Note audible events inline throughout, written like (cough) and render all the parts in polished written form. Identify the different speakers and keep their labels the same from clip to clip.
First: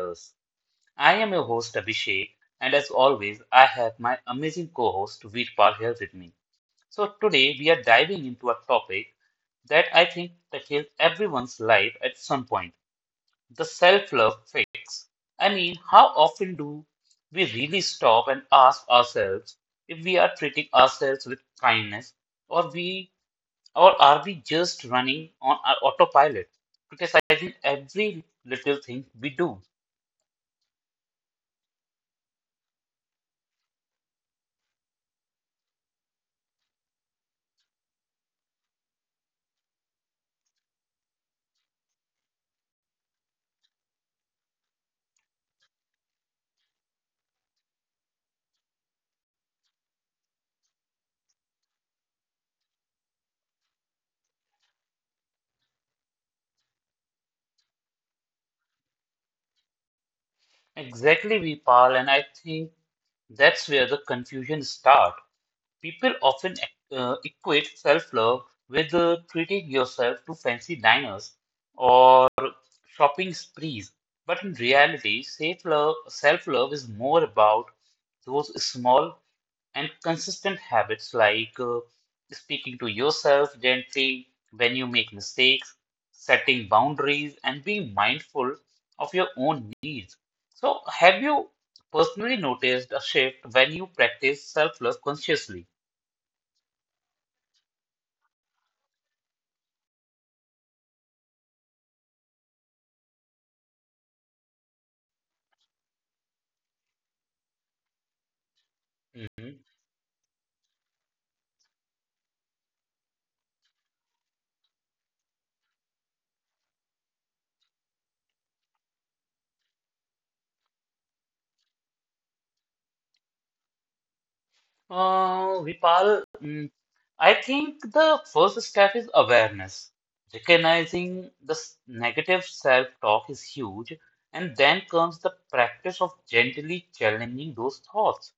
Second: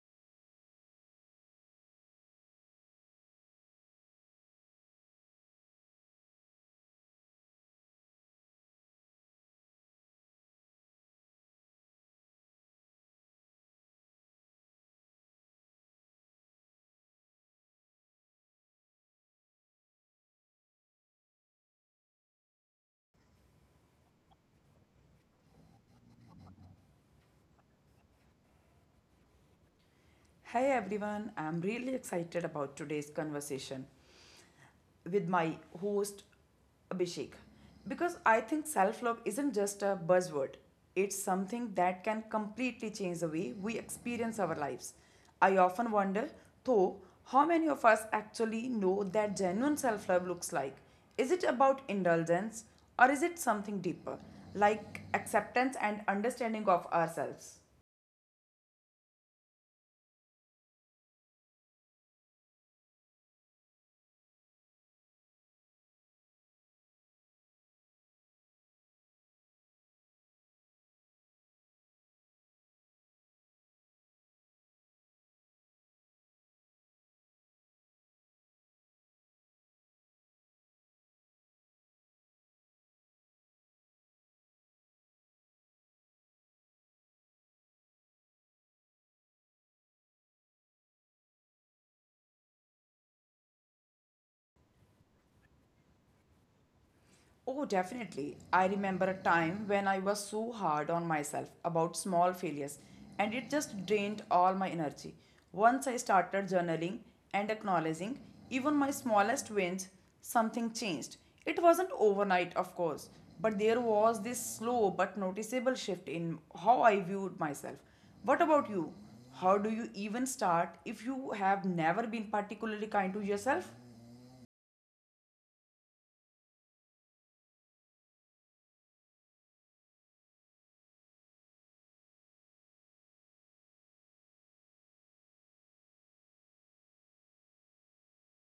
Speaker 1: Matters. I am your host, Abhishek, and as always, I have my amazing co host, Veerpal, here with me. So, today we are diving into a topic that I think touches everyone's life at some point the self love fix. I mean, how often do we really stop and ask ourselves if we are treating ourselves with kindness or we or are we just running on autopilot, criticizing every little thing we do?
Speaker 2: Hi everyone, I'm really excited about today's conversation with my host Abhishek because I think self love isn't just a buzzword, it's something that can completely change the way we experience our lives. I often wonder, though, how many of us actually know that genuine self love looks like? Is it about indulgence or is it something deeper, like acceptance and understanding of ourselves?
Speaker 1: Exactly, Vipal, and I think that's where the confusion starts. People often equate self-love with treating yourself to fancy diners or shopping sprees, but in reality, self-love is more about those small and consistent habits like speaking to yourself gently when you make mistakes, setting boundaries, and being mindful of your own needs. So, have you personally noticed a shift when you practice self love consciously?
Speaker 2: Oh, definitely. I remember a time when I was so hard on myself about small failures, and it just drained all my energy. Once I started journaling and acknowledging even my smallest
Speaker 1: Mhm.
Speaker 2: wins, something changed. It wasn't overnight, of course, but there was this slow but noticeable shift in how I viewed myself. What about you? How do you even start if you have never been particularly kind to yourself?
Speaker 1: Vipal, I think the first step is awareness. Recognizing the negative self-talk is huge, and then comes the practice of gently challenging those thoughts.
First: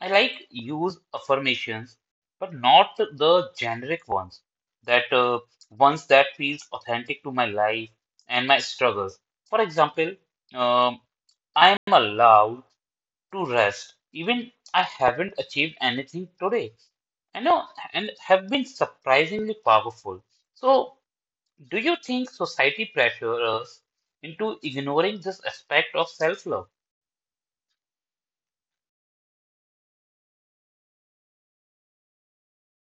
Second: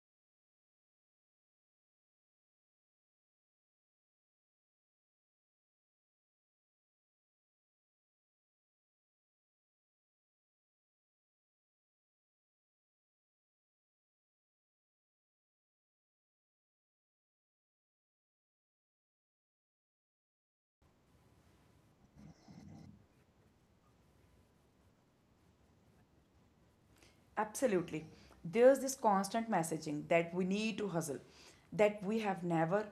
Speaker 1: I like use affirmations, but not the generic ones. That Ones that feels authentic to my life and my struggles. For example, um, I am allowed to rest. Even I haven't achieved anything today. I know and have been surprisingly powerful. So, do you think society pressures us into ignoring this aspect of self
Speaker 2: Absolutely. There's this constant messaging that we need to hustle, that we have never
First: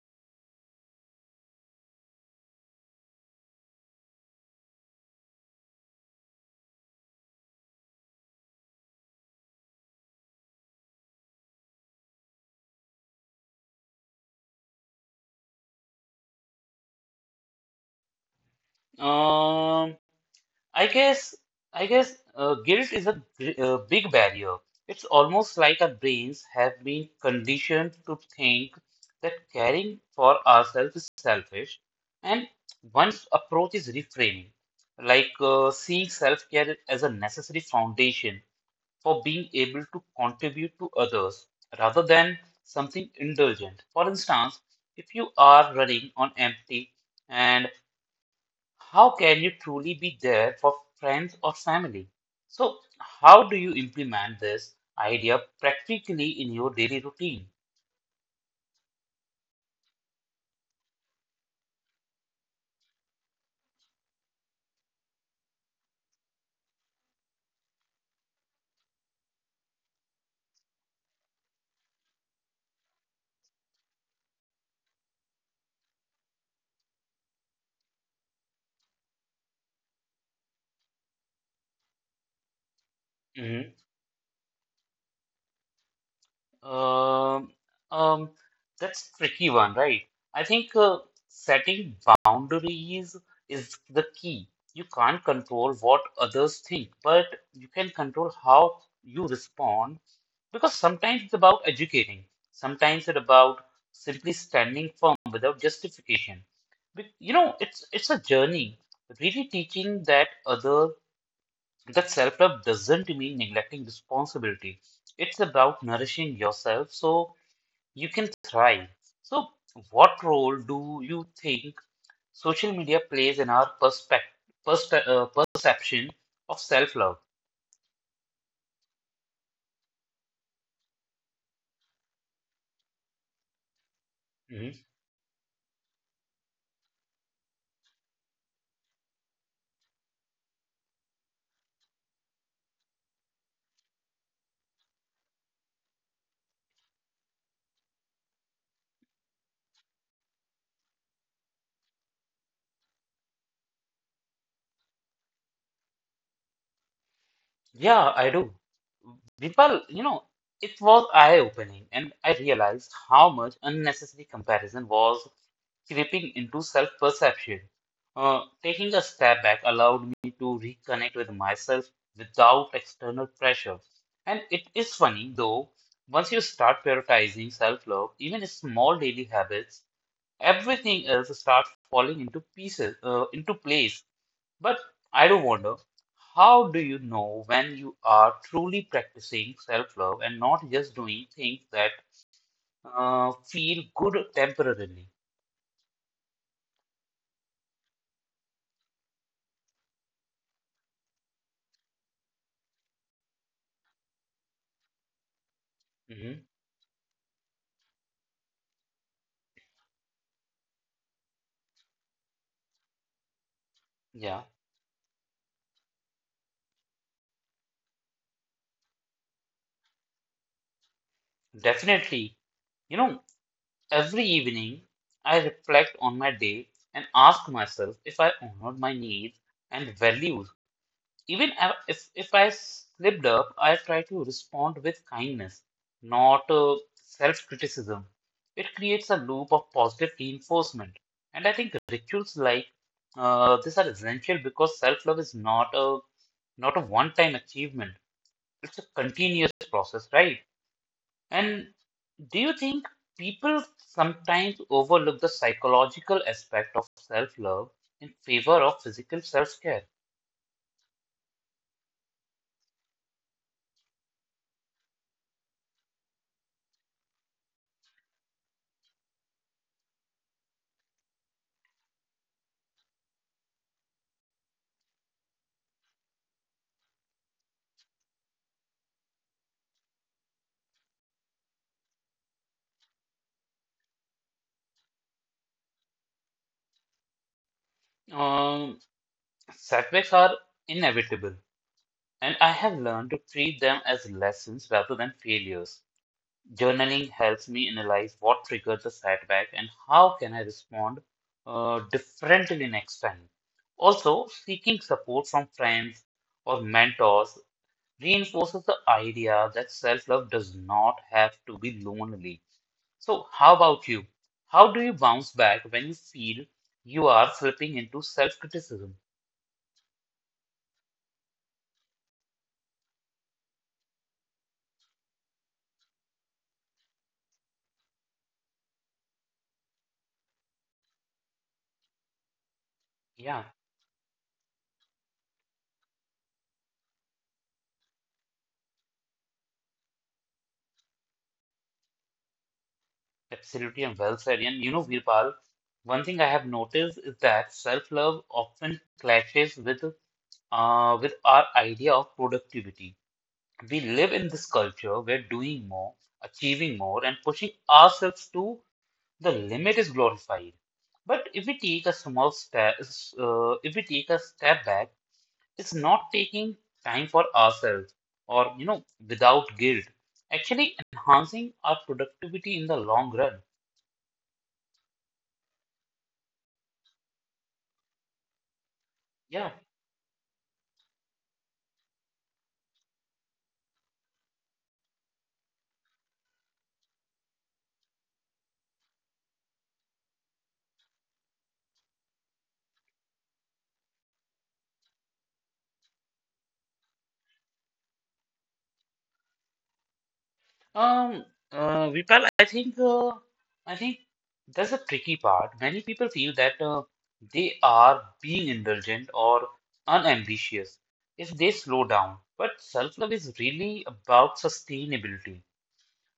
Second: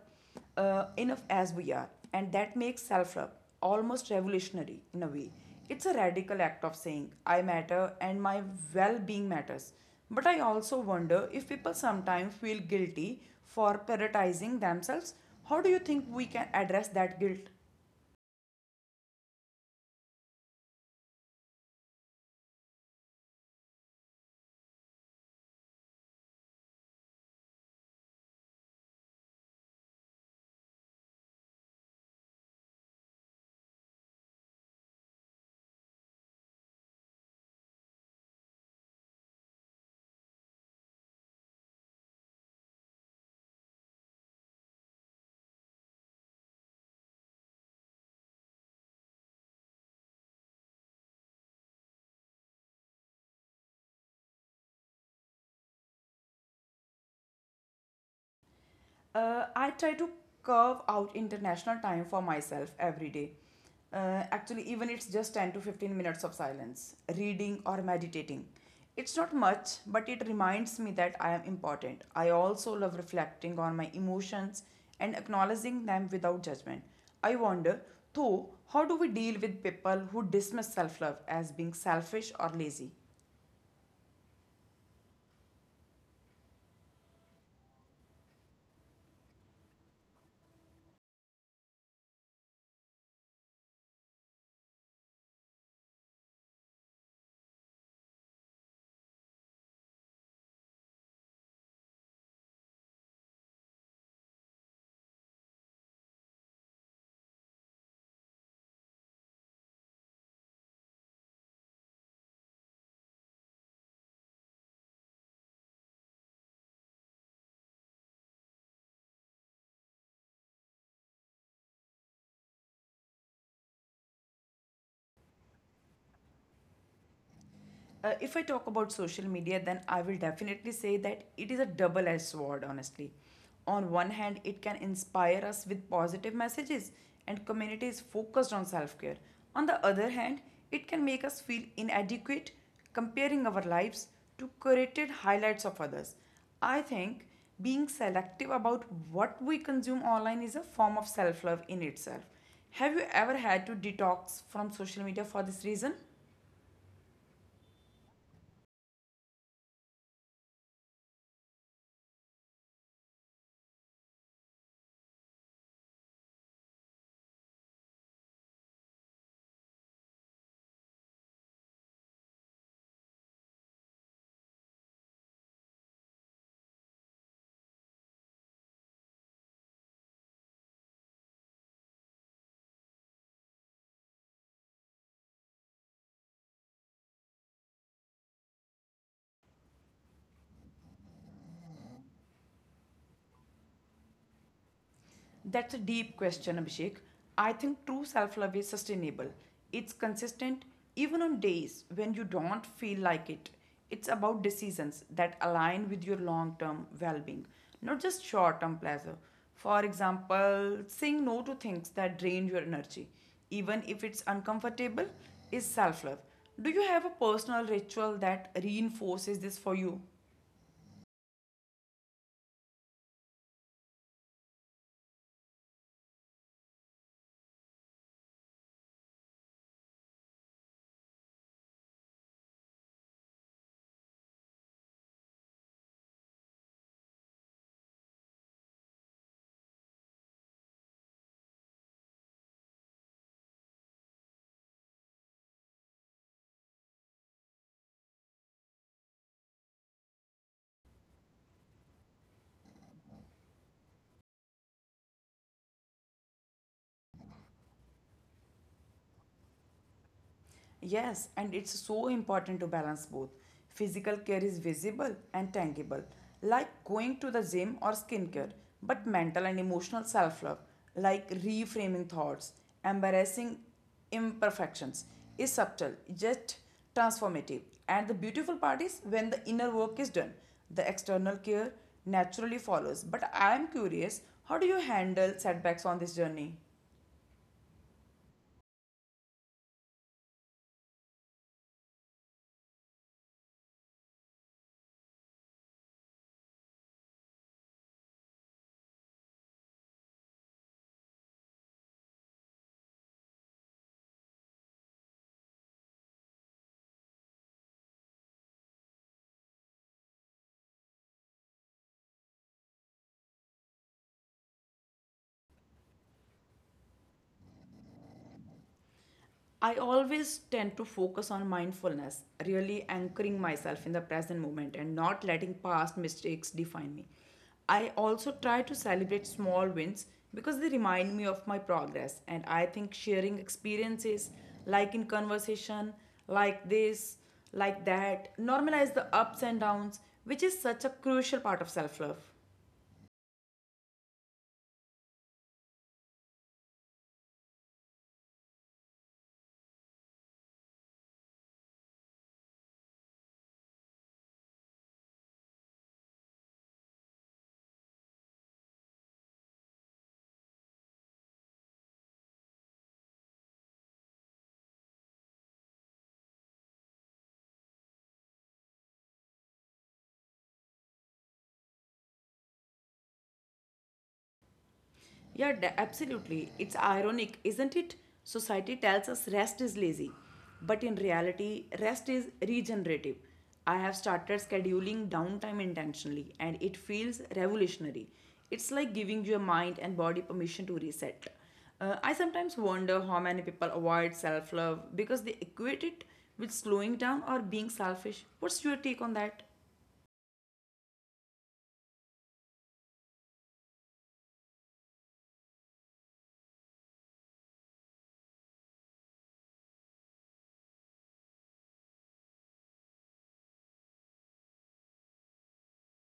Speaker 2: enough as we are, and that makes self love almost revolutionary in a way. It's a radical act of saying, I matter and my well being matters. But I also wonder if people sometimes feel guilty for prioritizing themselves. How do you think we can address that guilt?
Speaker 1: love? I guess, I guess guilt is a, big barrier. It's almost like our brains have been conditioned to think that caring for ourselves is selfish, and one's approach is reframing, seeing self-care as a necessary foundation for being able to contribute to others rather than something indulgent. For instance, if you are running on empty, and how can you truly be there for friends or family? So, how do you implement this idea practically in your daily routine?
Speaker 2: I try to carve out international time for myself every day. Actually, even it's just 10 to 15 minutes of silence, reading or meditating. It's not much, but it reminds me that I am important. I also love reflecting on my emotions and acknowledging them without judgment. I wonder, though, how do we deal with people who dismiss self love as being selfish or lazy?
Speaker 1: Mm-hmm. Um, um, that's tricky one, right? I think setting boundaries is the key. You can't control what others think, but you can control how you respond because sometimes it's about educating, sometimes it's about simply standing firm without justification. You know, it's a journey, really teaching that other. That self love doesn't mean neglecting responsibility. It's about nourishing yourself so you can thrive. So, what role do you think social media plays in our perspe- uh, perception of self love?
Speaker 2: If I talk about social media, then I will definitely say that it is a double edged sword, honestly. On one hand, it can
Speaker 1: Hmm.
Speaker 2: inspire us with positive messages and communities focused on self care. On the other hand, it can make us feel inadequate, comparing our lives to curated highlights of others. I think being selective about what we consume online is a form of self love in itself. Have you ever had to detox from social media for this reason?
Speaker 1: Yeah, I do. Vipal, you know, it was eye opening, and I realized how much unnecessary comparison was creeping into self perception. Taking a step back allowed me to reconnect with myself without external pressure. And it is funny though, once you start prioritizing self love, even small daily habits, everything else starts falling into pieces, into place. But I do wonder, how do you know when you are truly practicing self love and not just doing things that feel good temporarily?
Speaker 2: That's a deep question, Abhishek. I think true self love is sustainable. It's consistent even on days when you don't feel like it. It's about decisions that align with your
Speaker 1: Hmm.
Speaker 2: long term well being, not just short term pleasure. For example, saying no to things that drain your energy, even if it's
Speaker 1: Yeah.
Speaker 2: uncomfortable, is self love. Do you have a personal ritual that reinforces this for you?
Speaker 1: Definitely. You know, every evening I reflect on my day and ask myself if I honored my needs and values. If I slipped up, I try to respond with kindness, not self criticism. It creates a loop of positive reinforcement. And I think rituals like this are essential because self love is not a one time achievement, it's a continuous process, right? And do you think people sometimes overlook the psychological aspect of self-love in favor of physical self-care?
Speaker 2: Yes, and it's so important to balance both. Physical care is visible and tangible, like going to the gym or skincare, but mental and emotional self love, like reframing thoughts, embarrassing imperfections, is subtle, just transformative. And the beautiful part is when the inner work is done, the external care naturally follows. But I am curious, how do you handle setbacks on this journey?
Speaker 1: Um, Setbacks are inevitable, and I have learned to treat them as lessons rather than failures. Journaling helps me analyze what triggered the setback and how can I respond differently next time. Also, seeking support from friends or mentors reinforces the idea that self love does not have to be lonely. So, how about you? How do you bounce back when you feel you are slipping into self criticism?
Speaker 2: I always tend to focus on mindfulness, really anchoring myself in the present moment and not letting past mistakes define me. I also try to celebrate small wins because they remind me of my progress, and I think sharing
Speaker 1: Yeah,
Speaker 2: experiences, like in conversation, like this, like that, normalize the ups and downs, which is such a crucial part of self love.
Speaker 1: absolutely, and well said. And you know, Virpal, one thing I have noticed is that self love often clashes with our idea of productivity. We live in this culture where doing more, achieving more, and pushing ourselves to the limit is glorified. But if we take a small step, if we take a step back, it's not taking time for ourselves or, you know, without guilt, actually enhancing our productivity in the long run.
Speaker 2: Yeah, absolutely. It's ironic, isn't it? Society tells us
Speaker 1: Yeah.
Speaker 2: rest is lazy, but in reality, rest is regenerative. I have started scheduling downtime intentionally, and it feels revolutionary. It's like giving your mind and body permission to reset. I sometimes wonder how many people avoid self love because they equate it with slowing down or being selfish. What's your take on that?
Speaker 1: Um, Vipal, I think that's the tricky part. Many people feel that they are being indulgent or unambitious if they slow down. But self-love is really about sustainability.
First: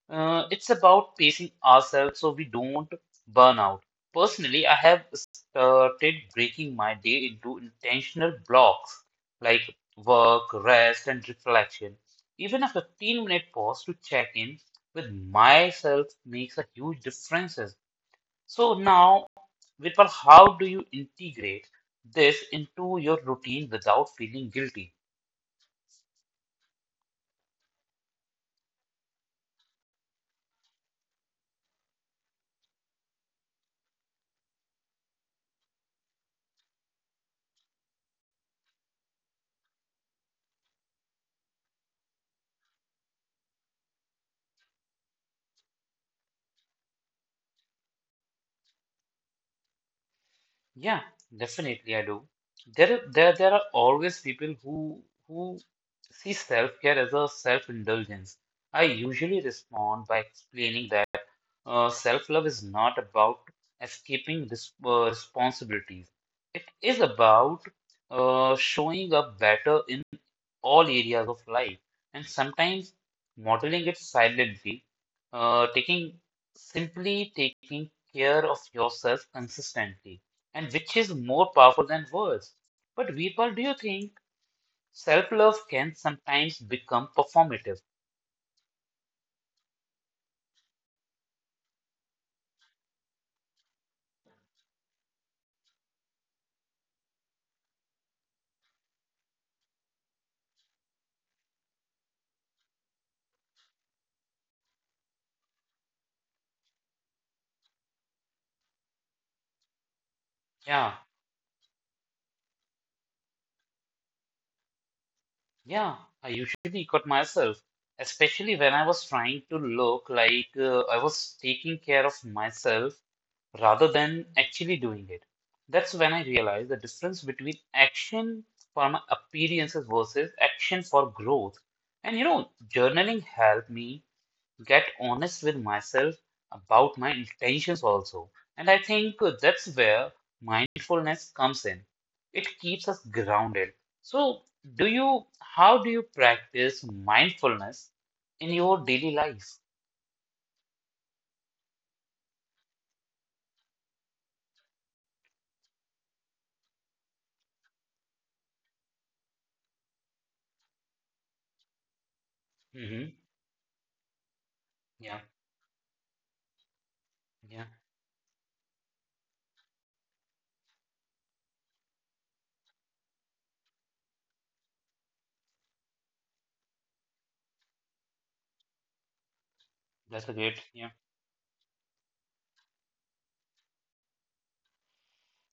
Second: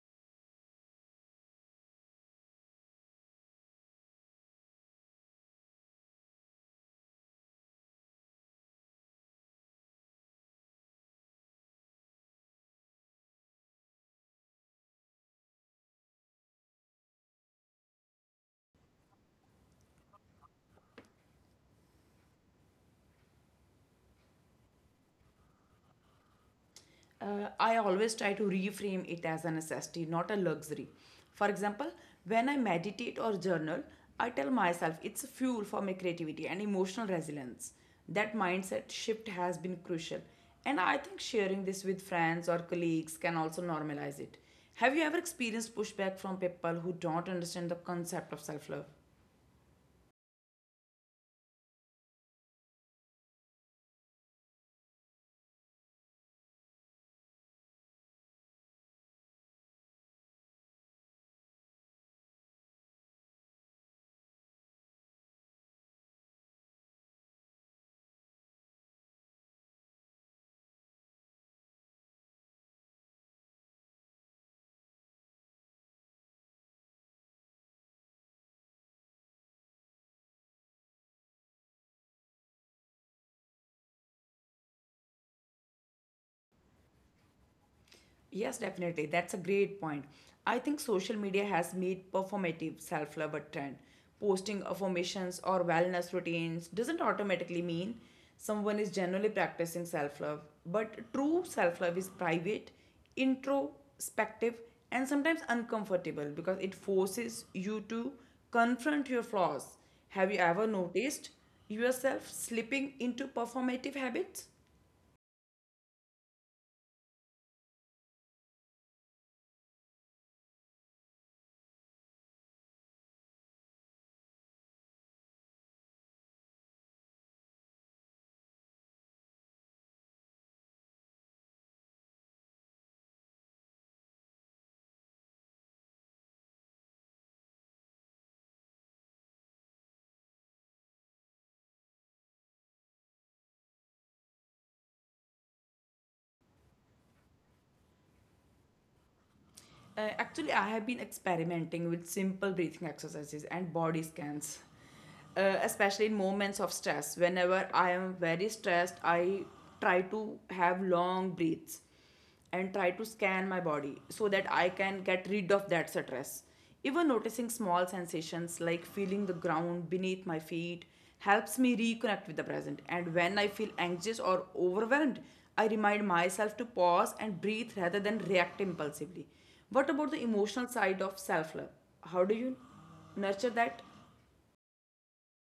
Speaker 1: It's about pacing ourselves so we don't burn out. Personally, I have started breaking my day into intentional blocks like work, rest, and reflection. Even a 15-minute pause to check in with myself makes a huge difference. So now, Vipal, how do you integrate this into your routine without feeling guilty?
Speaker 2: I always try to reframe it as a necessity, not a luxury. For example, when I meditate or journal, I tell myself it's fuel for my creativity and emotional resilience. That mindset shift has been crucial. And I think sharing this with friends or colleagues can also normalize it. Have you ever experienced pushback from people who don't understand the concept of self love?
Speaker 1: Yeah, definitely I do. There are always people who see self-care as a self-indulgence. I usually respond by explaining that self-love is not about escaping responsibilities. It is about showing up better in all areas of life, and sometimes modeling it silently, taking simply taking care of yourself consistently, and which is more powerful than words. But Veerpal, do you think self-love can sometimes become performative?
Speaker 2: Yes, definitely. That's a great point. I think social media has made performative self love a trend. Posting affirmations or wellness routines doesn't automatically mean someone is generally practicing self love, but true self love is private, introspective, and sometimes uncomfortable because it forces you to confront your flaws. Have you ever
Speaker 1: Yeah.
Speaker 2: noticed yourself slipping into performative habits?
Speaker 1: Yeah, I usually cut myself, especially when I was trying to look like I was taking care of myself rather than actually doing it. That's when I realized the difference between action for my appearances versus action for growth. And you know, journaling helped me get honest with myself about my intentions also. And I think that's where mindfulness comes in. It keeps us grounded. So, how do you practice mindfulness in your daily life?
Speaker 2: Actually, I have been experimenting with simple breathing exercises and body scans, especially in moments of stress. Whenever I am very stressed, I try to have long breaths and try to
Speaker 1: Hmm.
Speaker 2: scan my body so that I can
Speaker 1: Yeah,
Speaker 2: get rid of that stress. Even noticing
Speaker 1: yeah,
Speaker 2: small sensations like feeling the ground beneath my feet helps me reconnect with the present. And when I feel anxious or overwhelmed, I remind myself to pause and breathe rather than react impulsively. What about the emotional
Speaker 1: yeah.
Speaker 2: side of self love? How do you nurture that?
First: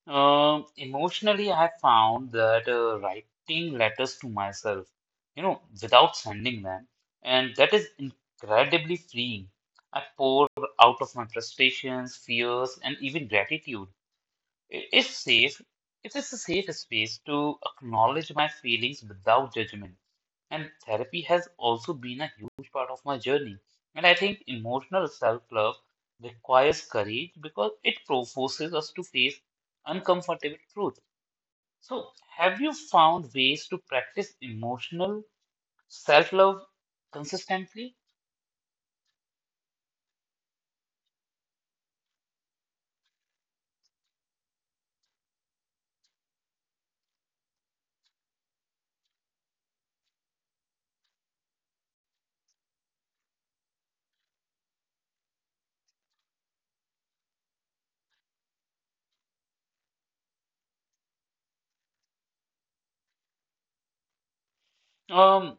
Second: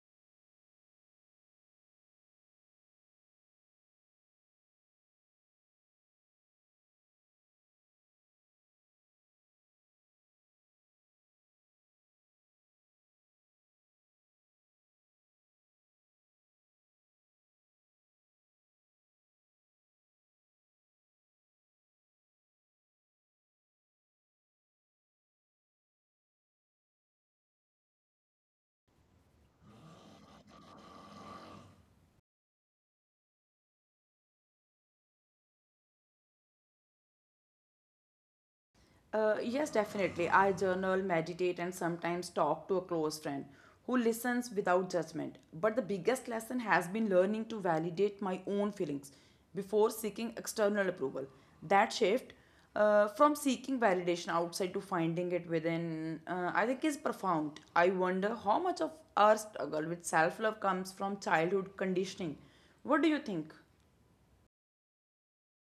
Speaker 1: Emotionally, I found that writing letters to myself, you know, without sending them, and that is incredibly freeing. I pour out of my frustrations, fears, and even gratitude. It's safe. It is a safe space to acknowledge my feelings without judgment. And therapy has also been a huge part of my journey. And I think emotional self love requires courage because it forces us to face uncomfortable truth. So, have you found ways to practice emotional self love consistently?
Speaker 2: Yes, definitely. I journal, meditate, and sometimes talk to a close friend who listens without judgment. But the biggest lesson has been learning to validate my own feelings before seeking external approval. That shift, from seeking validation outside to finding it within, I think, is profound. I wonder how much of our struggle with self love comes from childhood conditioning. What do you think?
Speaker 1: Um,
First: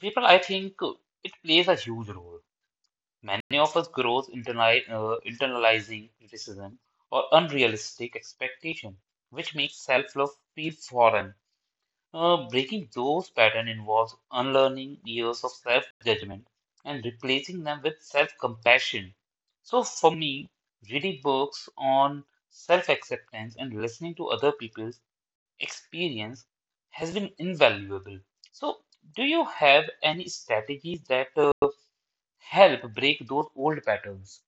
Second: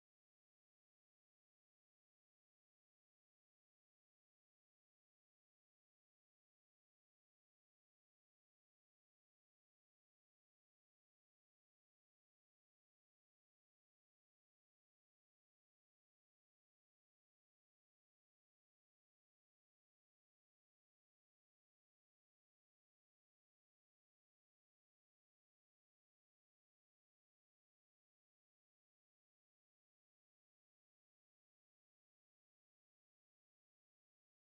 Speaker 1: people, I think It plays a huge role. Many of us grow internalizing criticism or unrealistic expectation, which makes self-love feel foreign. Breaking those patterns involves unlearning years of self-judgment and replacing them with self-compassion. So for me, reading books on self-acceptance and listening to other people's experience has been invaluable. So do you have any strategies that help break those old patterns?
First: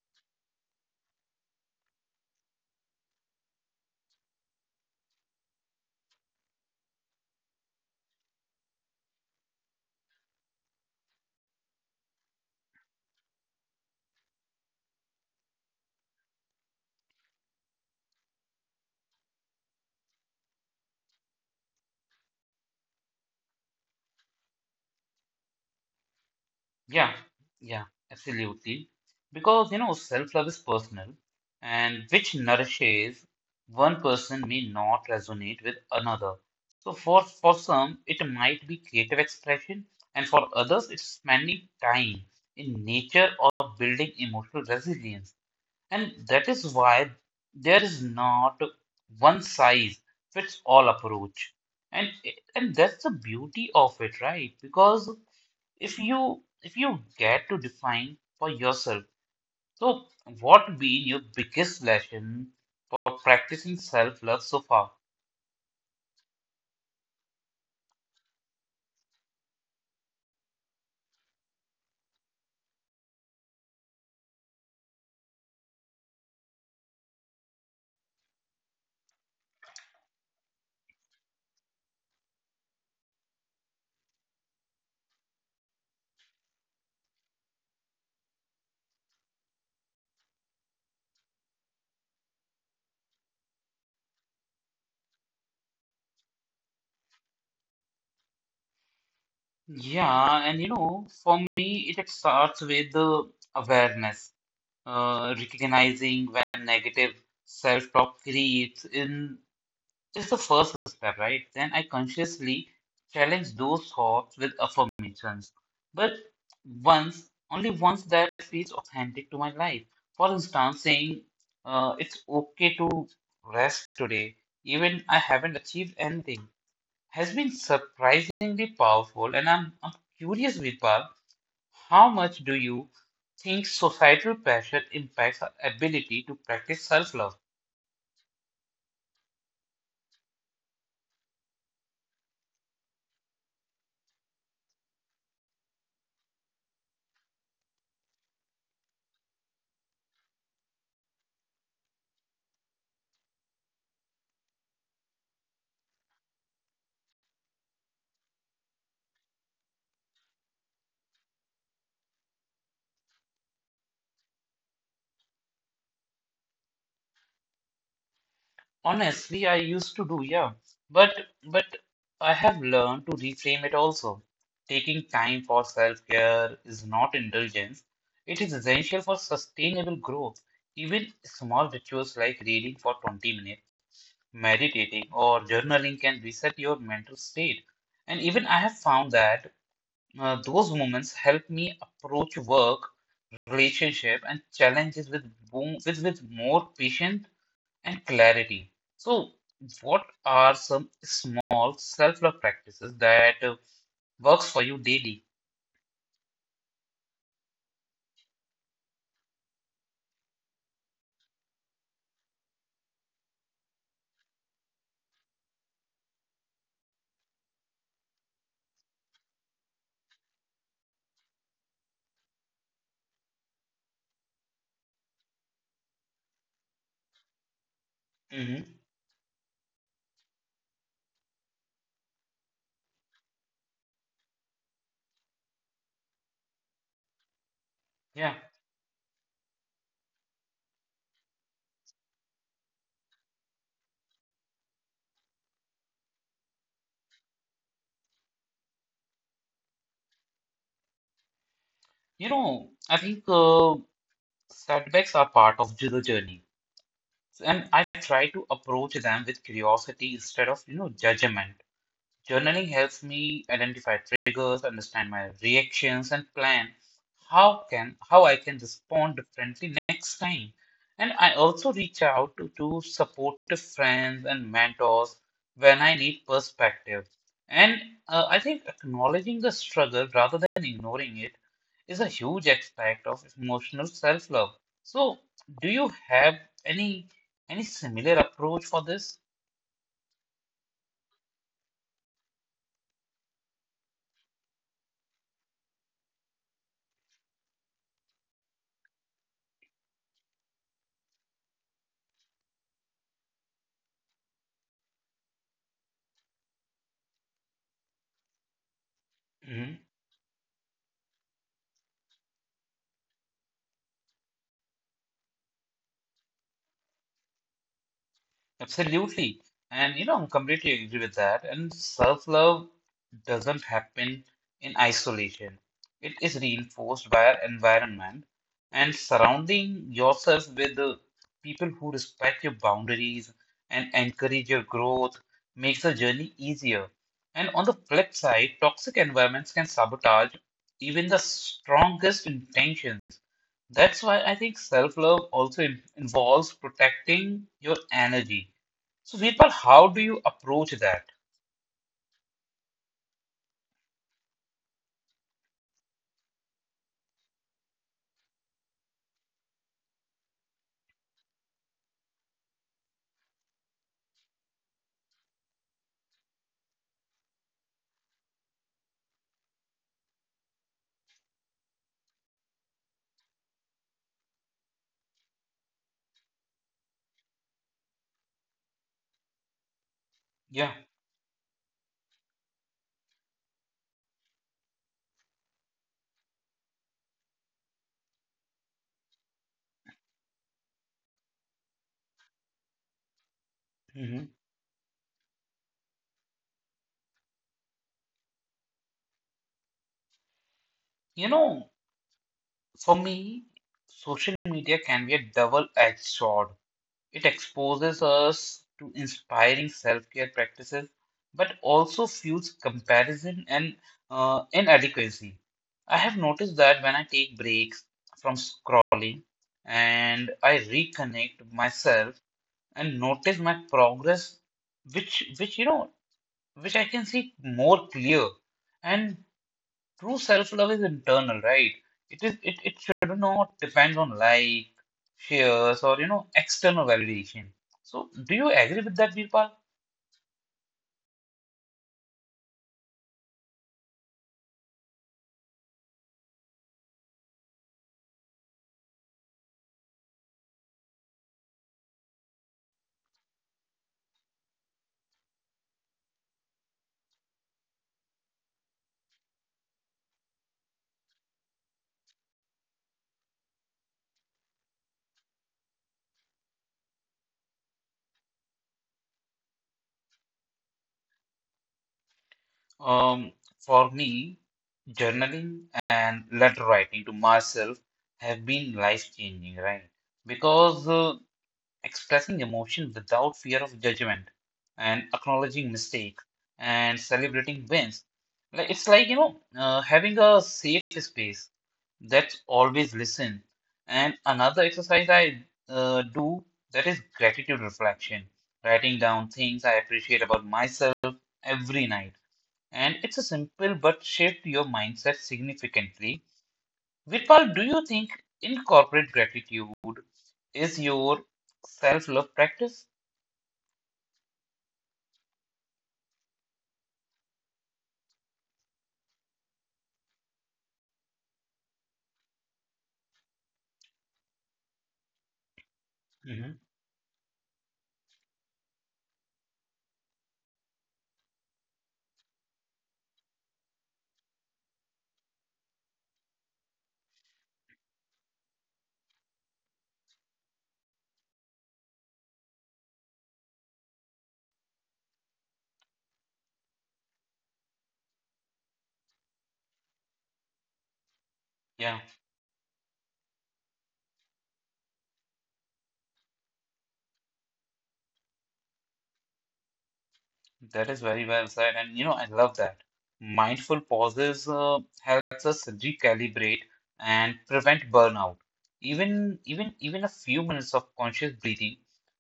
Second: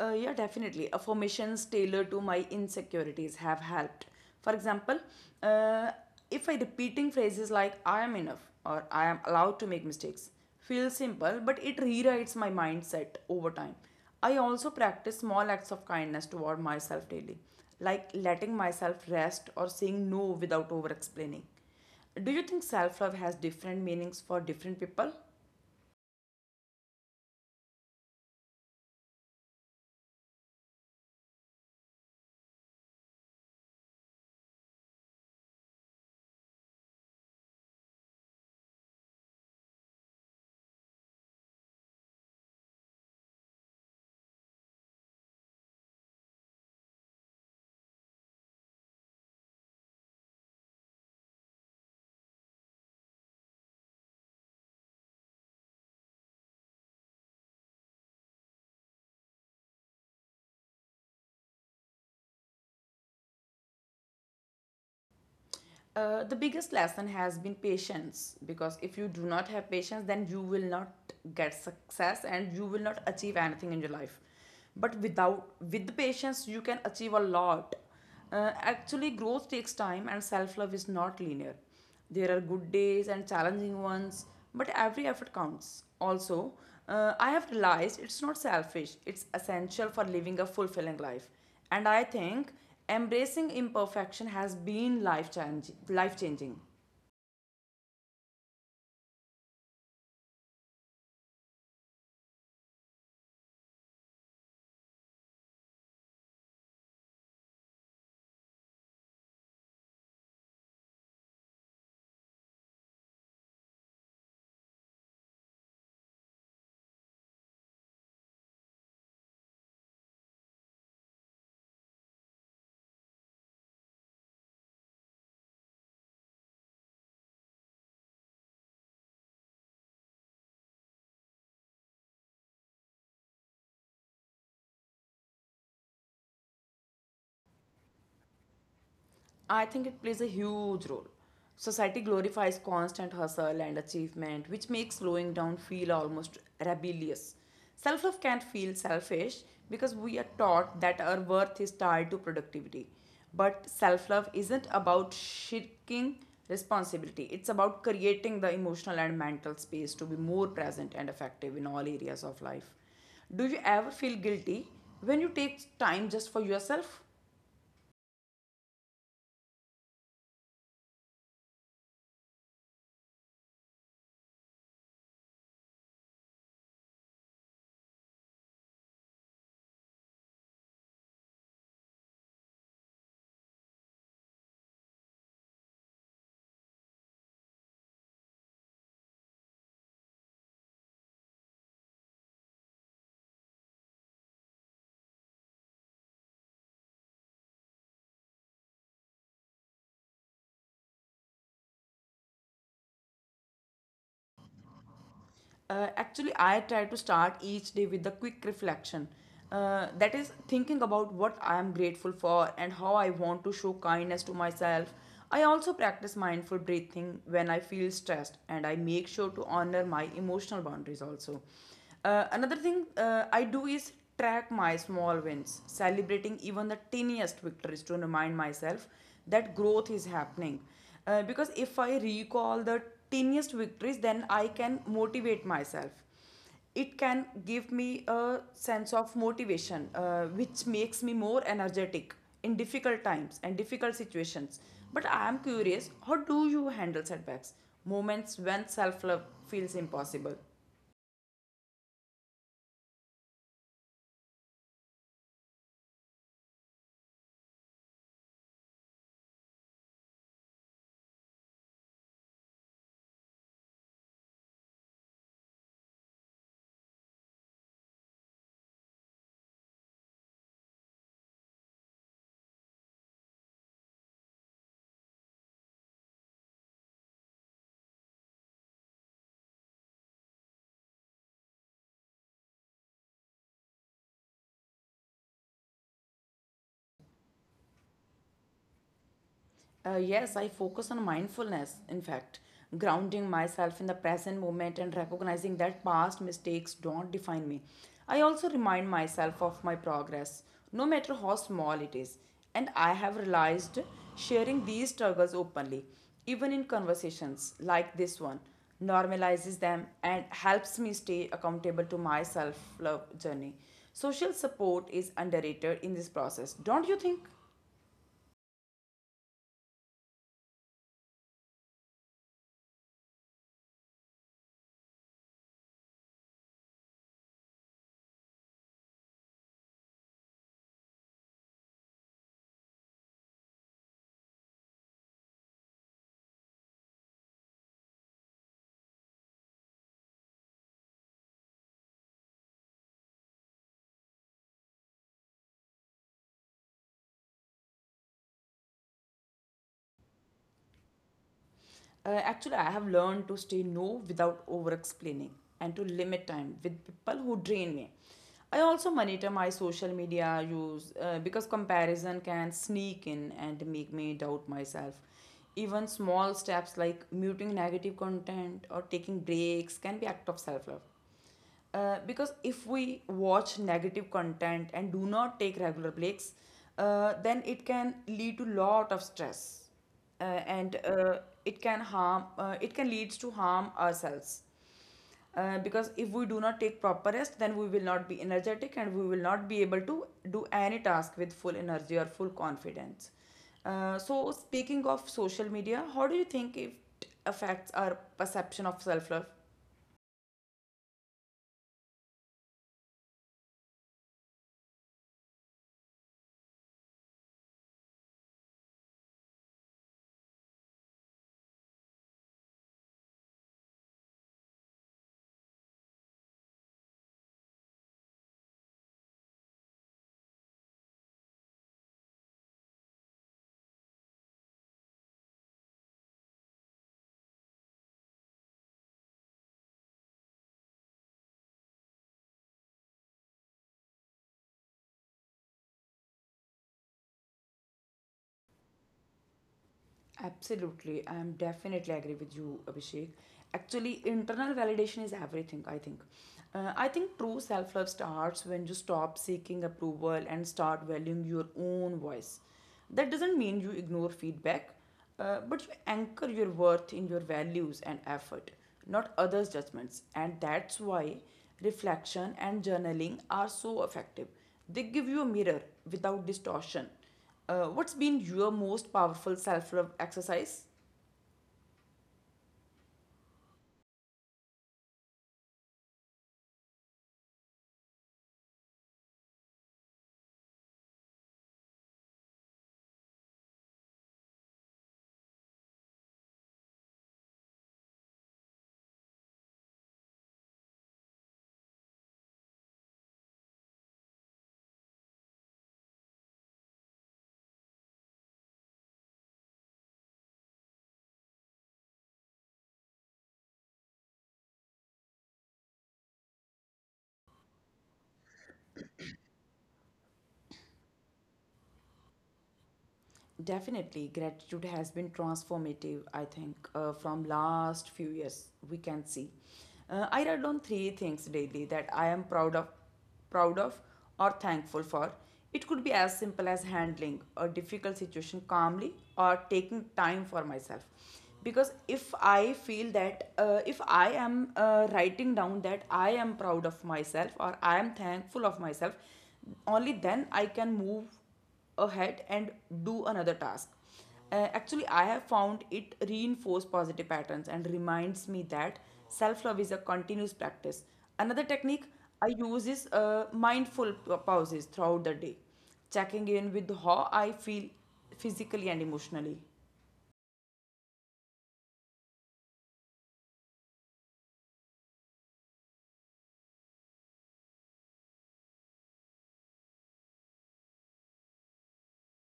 Speaker 2: Yeah, definitely. Affirmations tailored to my insecurities have helped. For example, uh, if I repeating phrases like "I am enough" or "I am allowed to make mistakes" feels simple, but it rewrites my mindset over time. I also practice small acts of kindness toward myself daily, like letting myself rest or saying no without over explaining. Do you think self love has different meanings for different people?
Speaker 1: Yeah, yeah, absolutely. Because you know, self-love is personal, and which nourishes one person may not resonate with another. So for some, it might be creative expression, and for others, it's spending time in nature or building emotional resilience. And that is why there is not one size fits all approach. And that's the beauty of it, right? Because if you get to define for yourself, so what been your biggest lesson for practicing self-love so far?
Speaker 2: The biggest lesson has been patience because if you do not have patience, then you will not get success and you will not achieve anything in your life. But without with patience, you can achieve a lot. Actually, growth takes time, and self love is not linear. There are good days and challenging ones, but every effort counts. Also, I have realized it's not selfish, it's essential for living a fulfilling life. And I think embracing imperfection has been life changing. Life changing.
Speaker 1: Yeah, and you know, for me, it starts with the awareness, recognizing when negative self-talk creeps in is the first step, right? Then I consciously challenge those thoughts with affirmations. But once, only once that feels authentic to my life. For instance, saying it's okay to rest today, even I haven't achieved anything, has been surprisingly powerful. And I'm curious, Vipal, how much do you think societal pressure impacts our ability to practice self love?
Speaker 2: I think it plays a huge role. Society glorifies constant hustle and achievement, which makes slowing down feel almost rebellious. Self love can feel selfish because we are taught that our worth is tied to productivity. But self love isn't about shirking responsibility, it's about creating the emotional and mental space to be more present and effective in all areas of life. Do you ever feel guilty when you take time just for yourself?
Speaker 1: Honestly, I used to do, yeah. But but I have learned to reframe it also. Taking time for self-care is not indulgence. It is essential for sustainable growth. Even small rituals like reading for 20 minutes, meditating, or journaling can reset your mental state. And even I have found that those moments help me approach work, relationship, and challenges with, with more patience and clarity. So, what are some small self-love practices that works for you daily?
Speaker 2: Actually, I try to start each day with a quick reflection, that is thinking about what I am grateful for and how I want to show kindness to myself. I also practice mindful breathing when I feel stressed, and I make sure to honor my emotional boundaries also. Another thing, I do is track my small wins, celebrating even the tiniest victories to remind
Speaker 1: Hmm.
Speaker 2: myself that growth is happening. Because if I recall the tiniest victories, then I can motivate myself. It can give me a
Speaker 1: Yeah,
Speaker 2: sense of motivation, which makes me more energetic in difficult times and difficult situations. But I am curious, how do you handle setbacks, moments when self love feels impossible?
Speaker 1: you know, I think setbacks are part of the journey, and I try to approach them with curiosity instead of you know judgment. Journaling helps me identify triggers, understand my reactions, and plan how I can respond differently next time. And I also reach out to supportive friends and mentors when I need perspective. And I think acknowledging the struggle rather than ignoring it is a huge aspect of emotional self-love. So, do you have any any similar approach for this?
Speaker 2: Yes, I focus on mindfulness, in fact, grounding myself in the present moment and recognizing that past mistakes don't define me. I also remind myself of my progress, no matter how small it is. And I have realized sharing these struggles openly, even in conversations like this one, normalizes them and helps me stay accountable to my self love journey. Social support is underrated in this process, don't you think?
Speaker 1: Absolutely. And you know, I'm completely agree with that. And self-love doesn't happen in isolation. It is reinforced by our environment and surrounding yourself with the people who respect your boundaries and encourage your growth makes the journey easier. And on the flip side, toxic environments can sabotage even the strongest intentions. That's why I think self-love also involves protecting your energy. So, Virpal, how do you approach that?
Speaker 2: Actually, I have learned to say no without over explaining and to limit time with people who drain me. I also monitor my social media use because comparison can sneak in and make me doubt myself. Even small steps like muting negative content or taking breaks can be act of self love. Because if we watch negative content and do not take regular breaks, then it can lead to lot of stress, uh, and
Speaker 1: Yeah.
Speaker 2: uh, it can harm. It can leads to harm ourselves. Because if we do not take proper rest, then we will not be energetic and we will not be able to do any task with full energy or full confidence. So,
Speaker 1: Hmm.
Speaker 2: speaking of social media, how do you think it affects our perception of self love?
Speaker 1: You know, for me, social media can be a double-edged sword. It exposes us to inspiring self-care practices, but also fuels comparison and inadequacy. I have noticed that when I take breaks from scrolling and I reconnect myself and notice my progress, which which I can see more clear. And true self-love is internal, right? It is it should not depend on, like, shares, or, you know, external validation. So do you agree with that, Virpal?
Speaker 2: Absolutely, I'm definitely agree with you, Abhishek. Actually, internal validation is everything, I think. I think true self love starts when you stop seeking approval and start valuing your own voice. That doesn't mean you ignore feedback, but you anchor your worth in your values and effort, not others' judgments. And that's why reflection and journaling are so effective. They give you a mirror without distortion. What's been your most powerful self love exercise?
Speaker 1: Um, for me, journaling and letter writing to myself have been life-changing, right? Because expressing emotion without fear of judgment and acknowledging mistakes and celebrating wins, like it's like, you know, having a safe space that's always listen. And another exercise I do, that is gratitude reflection, writing down things I appreciate about myself every night. And it's a simple but shift your mindset significantly. Virpal, do you think incorporate gratitude is your self-love practice?
Speaker 2: Definitely, gratitude has been transformative, I think, from last few years we can see. I write down three things daily that I am proud of, proud of or thankful for. It could be as simple as
Speaker 1: Hmm.
Speaker 2: handling a difficult situation calmly or taking time for myself. Because if I feel that, if I am writing down that I am proud of myself or I am thankful of myself, only then I can move ahead and do another task. Actually, I have found it reinforces positive patterns and reminds me that self love is a continuous practice. Another technique I use is mindful pauses throughout the day, checking in with how I feel physically and emotionally.
Speaker 1: That is very well said, and you know, I love that. Mindful pauses helps us recalibrate and prevent burnout. Even a few minutes of conscious breathing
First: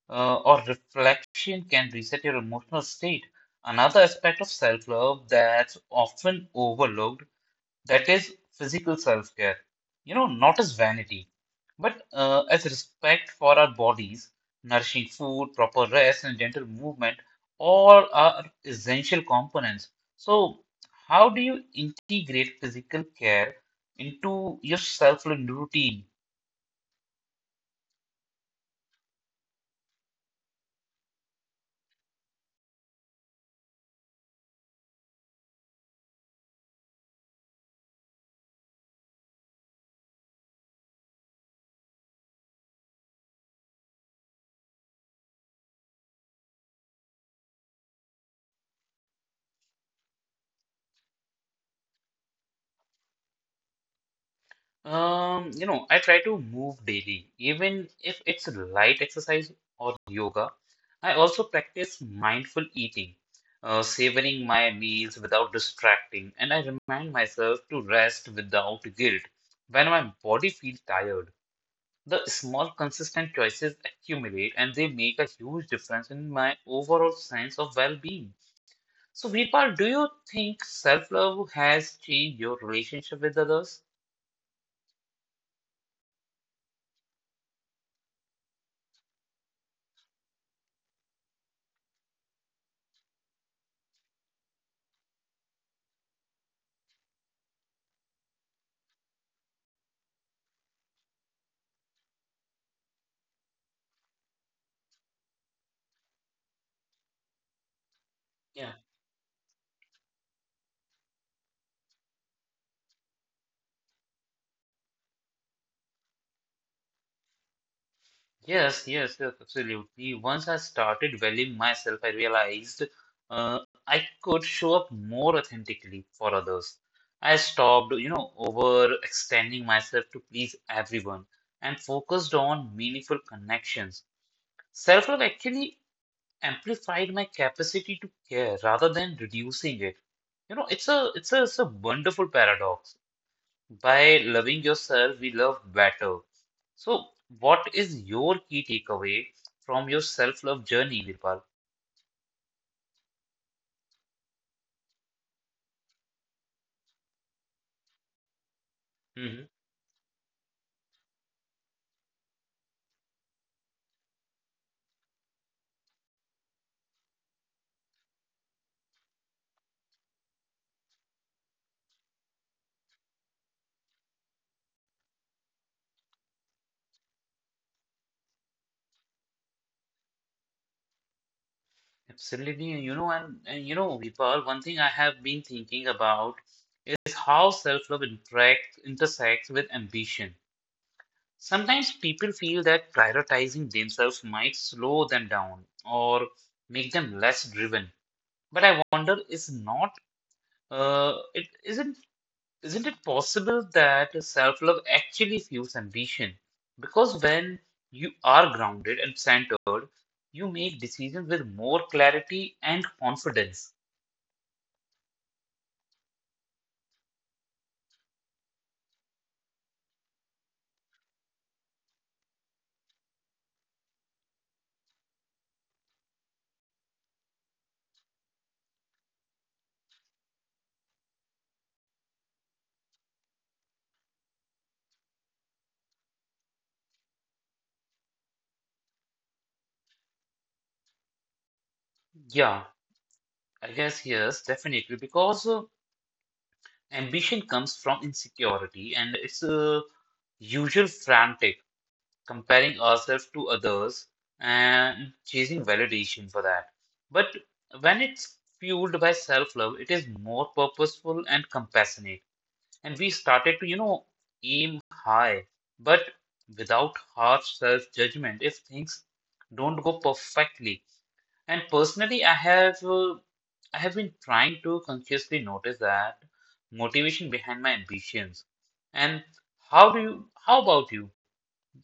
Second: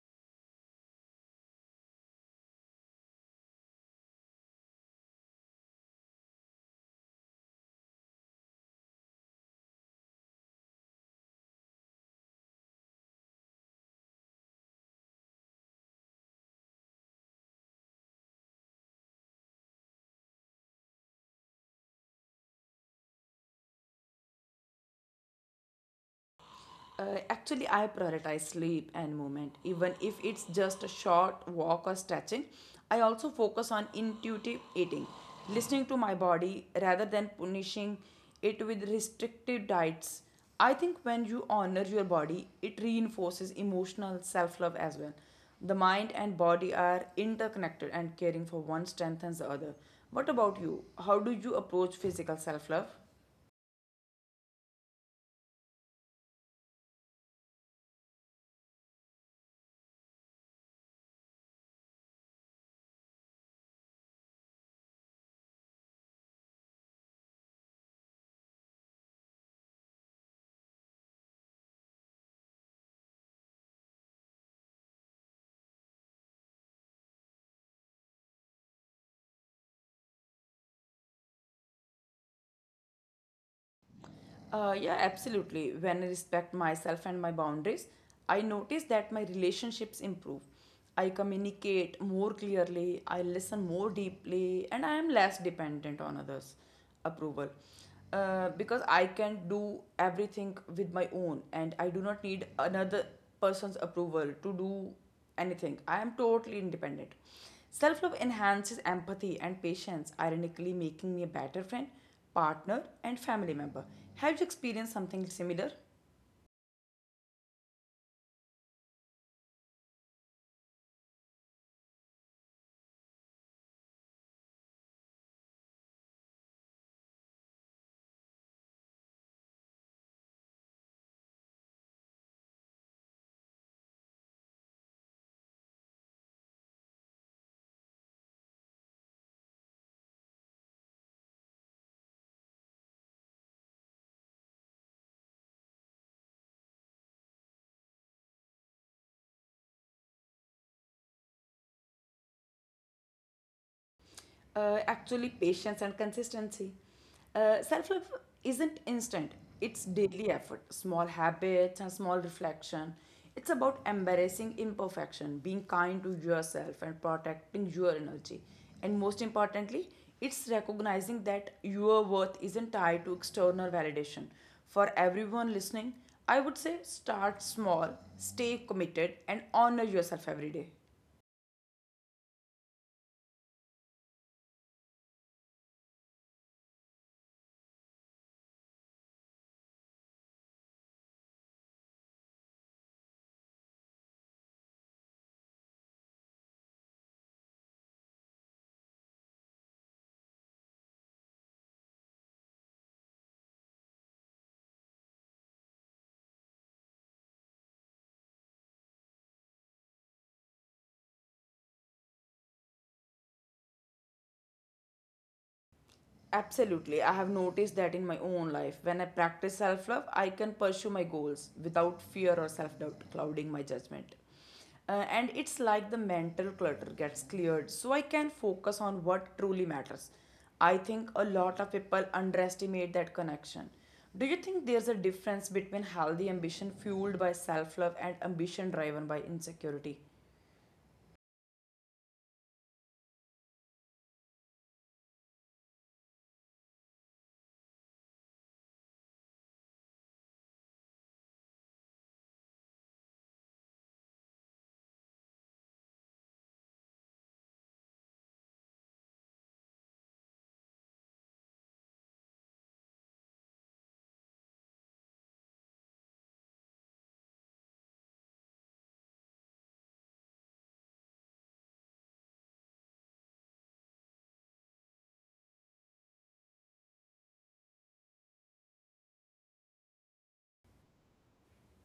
Speaker 1: or reflection can reset your emotional state. Another aspect of self-love that's often overlooked, that is physical self care, you know, not as vanity, but as respect for our bodies, nourishing food, proper rest, and gentle movement, all are essential components. So, how do you integrate physical care into your self-led routine?
Speaker 2: Actually, I prioritize sleep and movement, even if it's just a short walk or stretching. I also focus on intuitive eating, listening to my body rather than punishing it with restrictive diets. I think when you honor your body, it reinforces emotional self love as well. The mind and body are interconnected, and caring for one strengthens the other. What about you? How do you approach physical self love?
Speaker 1: You know, I try to move daily, even if it's light exercise or yoga. I also practice mindful eating, savoring my meals without distracting, and I remind myself to rest without guilt. When my body feels tired, the small consistent choices accumulate and they make a huge difference in my overall sense of well-being. So, Veerpal, do you think self-love has changed your relationship with others?
Speaker 2: Yeah, absolutely. When I respect myself and my boundaries, I notice that my relationships improve. I communicate more clearly, I listen more deeply, and I am less dependent on others' approval. Because I can do everything with my own, and I do not need another person's approval to do anything. I am totally independent. Self love enhances
Speaker 1: Yeah.
Speaker 2: empathy and patience, ironically, making me a better friend partner, and family member. Have you experienced something similar?
Speaker 1: Yes, absolutely. Once I started valuing myself, I realized uh, I could show up more authentically for others. I stopped, you know, overextending myself to please everyone and focused on meaningful connections. Self-love actually amplified my capacity to care rather than reducing it. You know, it's a wonderful paradox. By loving yourself, we love better. So, what is your key takeaway from your self-love journey, Virpal?
Speaker 2: Actually, patience and consistency. Self love isn't instant,
Speaker 1: Hmm.
Speaker 2: it's daily effort, small habits, and small reflection. It's about embracing imperfection, being kind to yourself, and protecting your energy. And most importantly, it's recognizing that your worth isn't tied to external validation. For everyone listening, I would say start small, stay committed, and honor yourself every day.
Speaker 1: Absolutely, you know, and you know, Vipal, one thing I have been thinking about is how self-love intersects with ambition. Sometimes people feel that prioritizing themselves might slow them down or make them less driven. But I wonder, is not it isn't it possible that self love actually fuels ambition? Because when you are grounded and centered, you make decisions with more clarity and confidence.
Speaker 2: Absolutely. I have noticed that in my own life. When I practice self love, I can pursue my goals without fear or self doubt clouding my judgment. And it's like the mental clutter gets cleared so I can focus on what truly matters. I think a lot of people underestimate that connection. Do you think there's a difference between healthy ambition fueled by self love and ambition driven by insecurity?
Speaker 1: Yeah, I guess yes, definitely. Because ambition comes from insecurity and it's usual frantic, comparing ourselves to others and chasing validation for that. But when it's fueled by self love, it is more purposeful and compassionate. And we started to, you know, aim high, but without harsh self-judgment if things don't go perfectly. And personally, I have been trying to consciously notice that motivation behind my ambitions. And how about you?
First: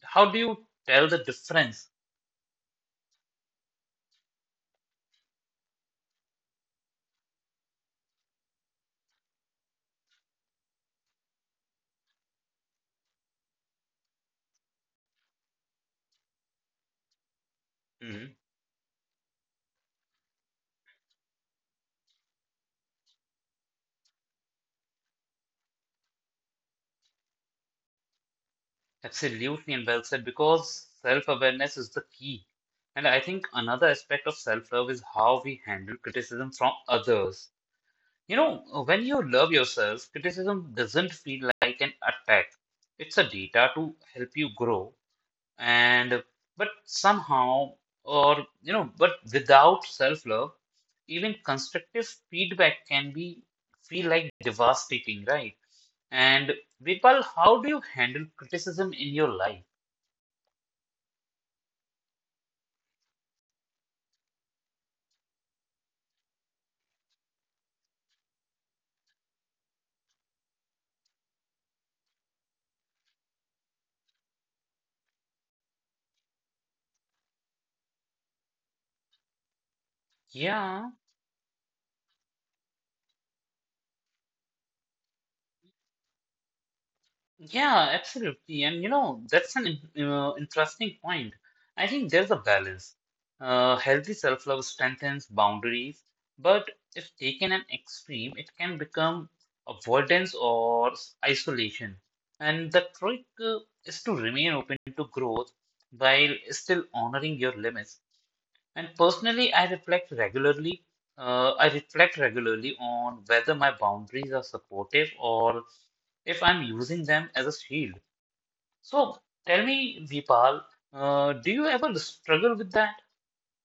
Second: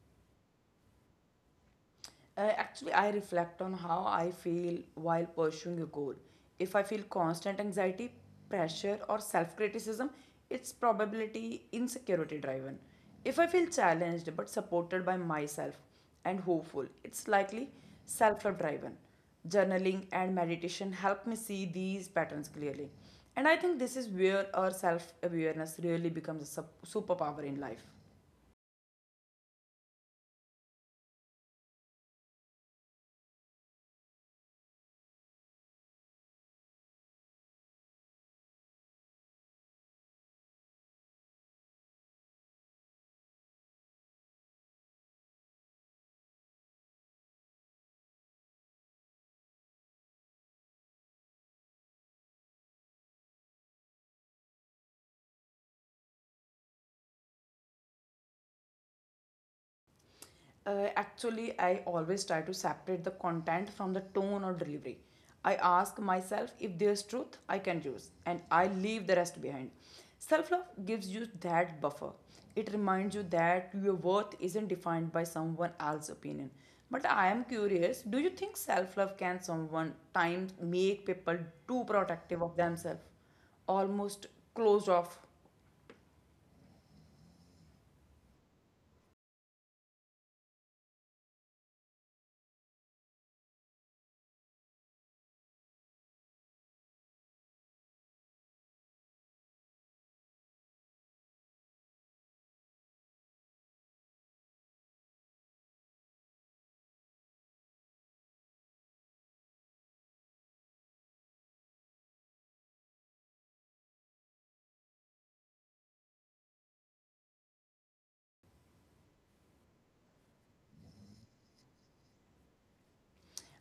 Speaker 1: How do you tell the difference?
Speaker 2: Actually, I reflect on how I feel while pursuing a goal. If I feel constant anxiety, pressure, or self criticism, it's probability insecurity driven. If I feel challenged but supported by myself and hopeful, it's likely
Speaker 1: Mhm.
Speaker 2: self love driven. Journaling and meditation help me see these patterns clearly. And I think this is where our self awareness really becomes a superpower in life.
Speaker 1: Absolutely, and well said, because self-awareness is the key. And I think another aspect of self-love is how we handle criticism from others. You know, when you love yourself, criticism doesn't feel like an attack. It's a data to help you grow. And but somehow, or you know, but without self-love, even constructive feedback can be feel like devastating, right? And Vipal, how do you handle criticism in your life?
Speaker 2: Actually, I always try to separate the content from the tone or delivery. I ask myself if there's truth I can use, and I leave the rest behind. Self love gives you that buffer. It reminds you that your worth isn't defined by someone else's opinion. But I am curious, do you think self love can someone times
Speaker 1: Yeah.
Speaker 2: make people too protective of themselves? Almost closed off?
Speaker 1: Yeah, absolutely. And you know, that's an interesting point. I think there's a balance. Healthy self-love strengthens boundaries, but if taken an extreme, it can become avoidance or isolation. And the trick is to remain open to growth while still honoring your limits. And personally, I reflect regularly. I reflect regularly on whether my boundaries are supportive or if I'm using them as a shield. So tell me, Vipal, do you ever struggle with that?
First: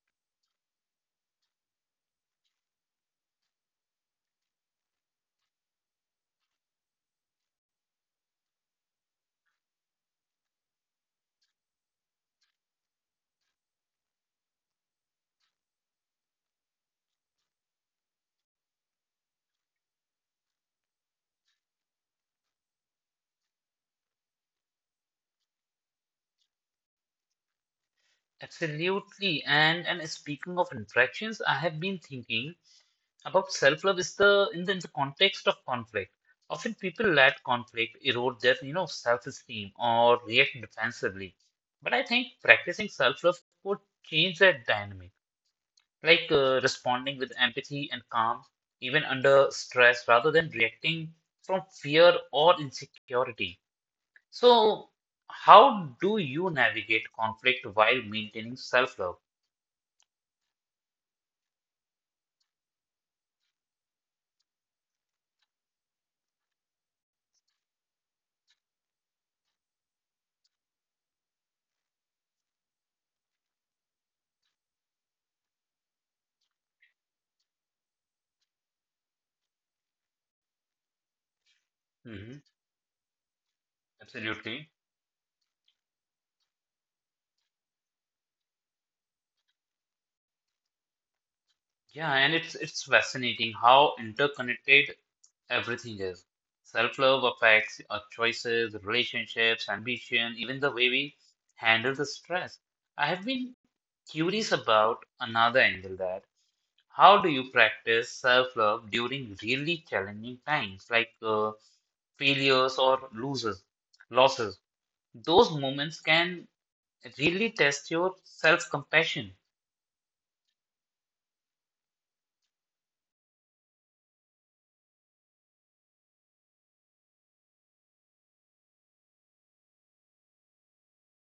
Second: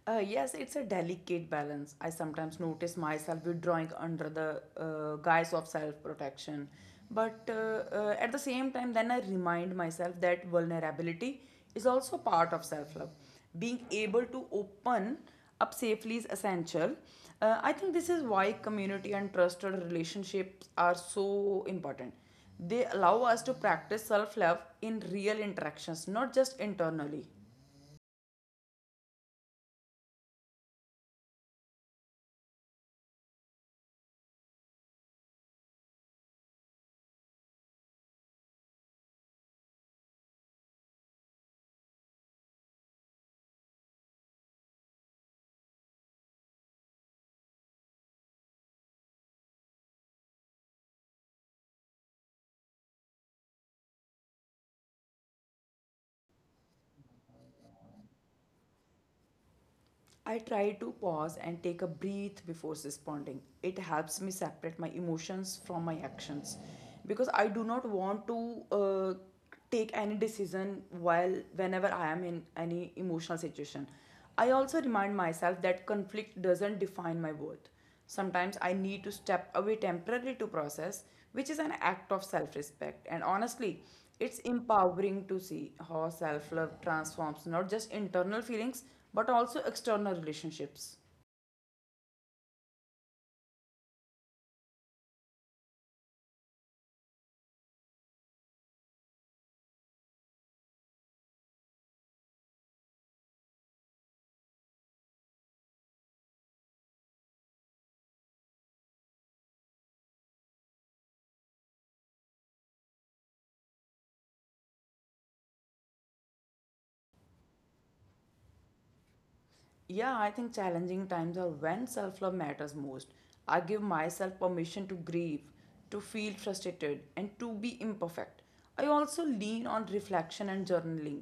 Speaker 2: Yes, it's a delicate balance. I sometimes notice myself withdrawing under the guise of self protection. But at the same time, then I remind myself that vulnerability is also part of self love. Being able to open up safely is essential. I think this is why community and trusted relationships are so important. They allow us to practice self love in real interactions, not just internally.
Speaker 1: Absolutely. And speaking of interactions, I have been thinking about self-love is the in the, in the context of conflict. Often people let conflict erode their, you know, self-esteem or react defensively. But I think practicing self-love could change that dynamic, like, responding with empathy and calm, even under stress, rather than reacting from fear or insecurity. So, how do you navigate conflict while maintaining self-love?
Speaker 2: I try to pause and take a breath before responding. It helps me separate my emotions from my actions because I do not want to take any decision while whenever I am in any emotional situation. I also remind myself that conflict doesn't define my worth. Sometimes I need to step away temporarily to process, which is an act of
Speaker 1: Mhm.
Speaker 2: self respect. And honestly, it's
Speaker 1: Absolutely.
Speaker 2: empowering to see how self love transforms not just internal feelings but also external relationships.
Speaker 1: Yeah, and it's fascinating how interconnected everything is. Self-love affects our choices, relationships, ambition, even the way we handle the stress. I have been curious about another angle, that how do you practice self-love during really challenging times, like failures or losses? Those moments can really test your self-compassion.
Speaker 2: Yeah, I think challenging times are when self love matters most. I give myself permission to grieve, to feel frustrated, and to be imperfect. I also lean on reflection and journaling,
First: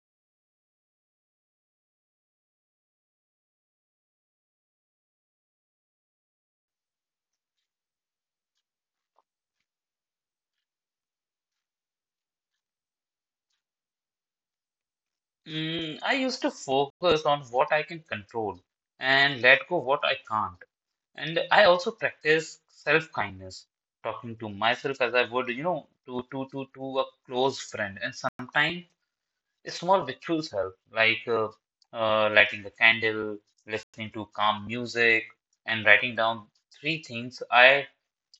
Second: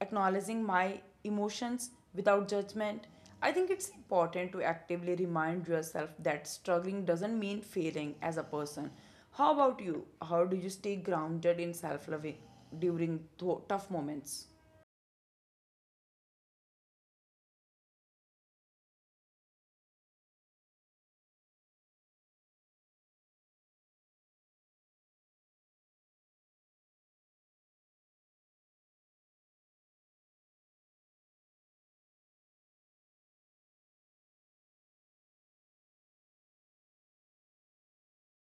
Speaker 2: acknowledging my emotions without judgment. I think it's important to actively remind yourself that struggling doesn't mean failing as a person. How about you? How do you stay grounded in self love during tough moments?
Speaker 1: Mm, I used to focus on what I can control and let go what I can't. And I also practice self-kindness, talking to myself as I would, you know, to a close friend. And sometimes small rituals help, like lighting a candle, listening to calm music, and writing down three things I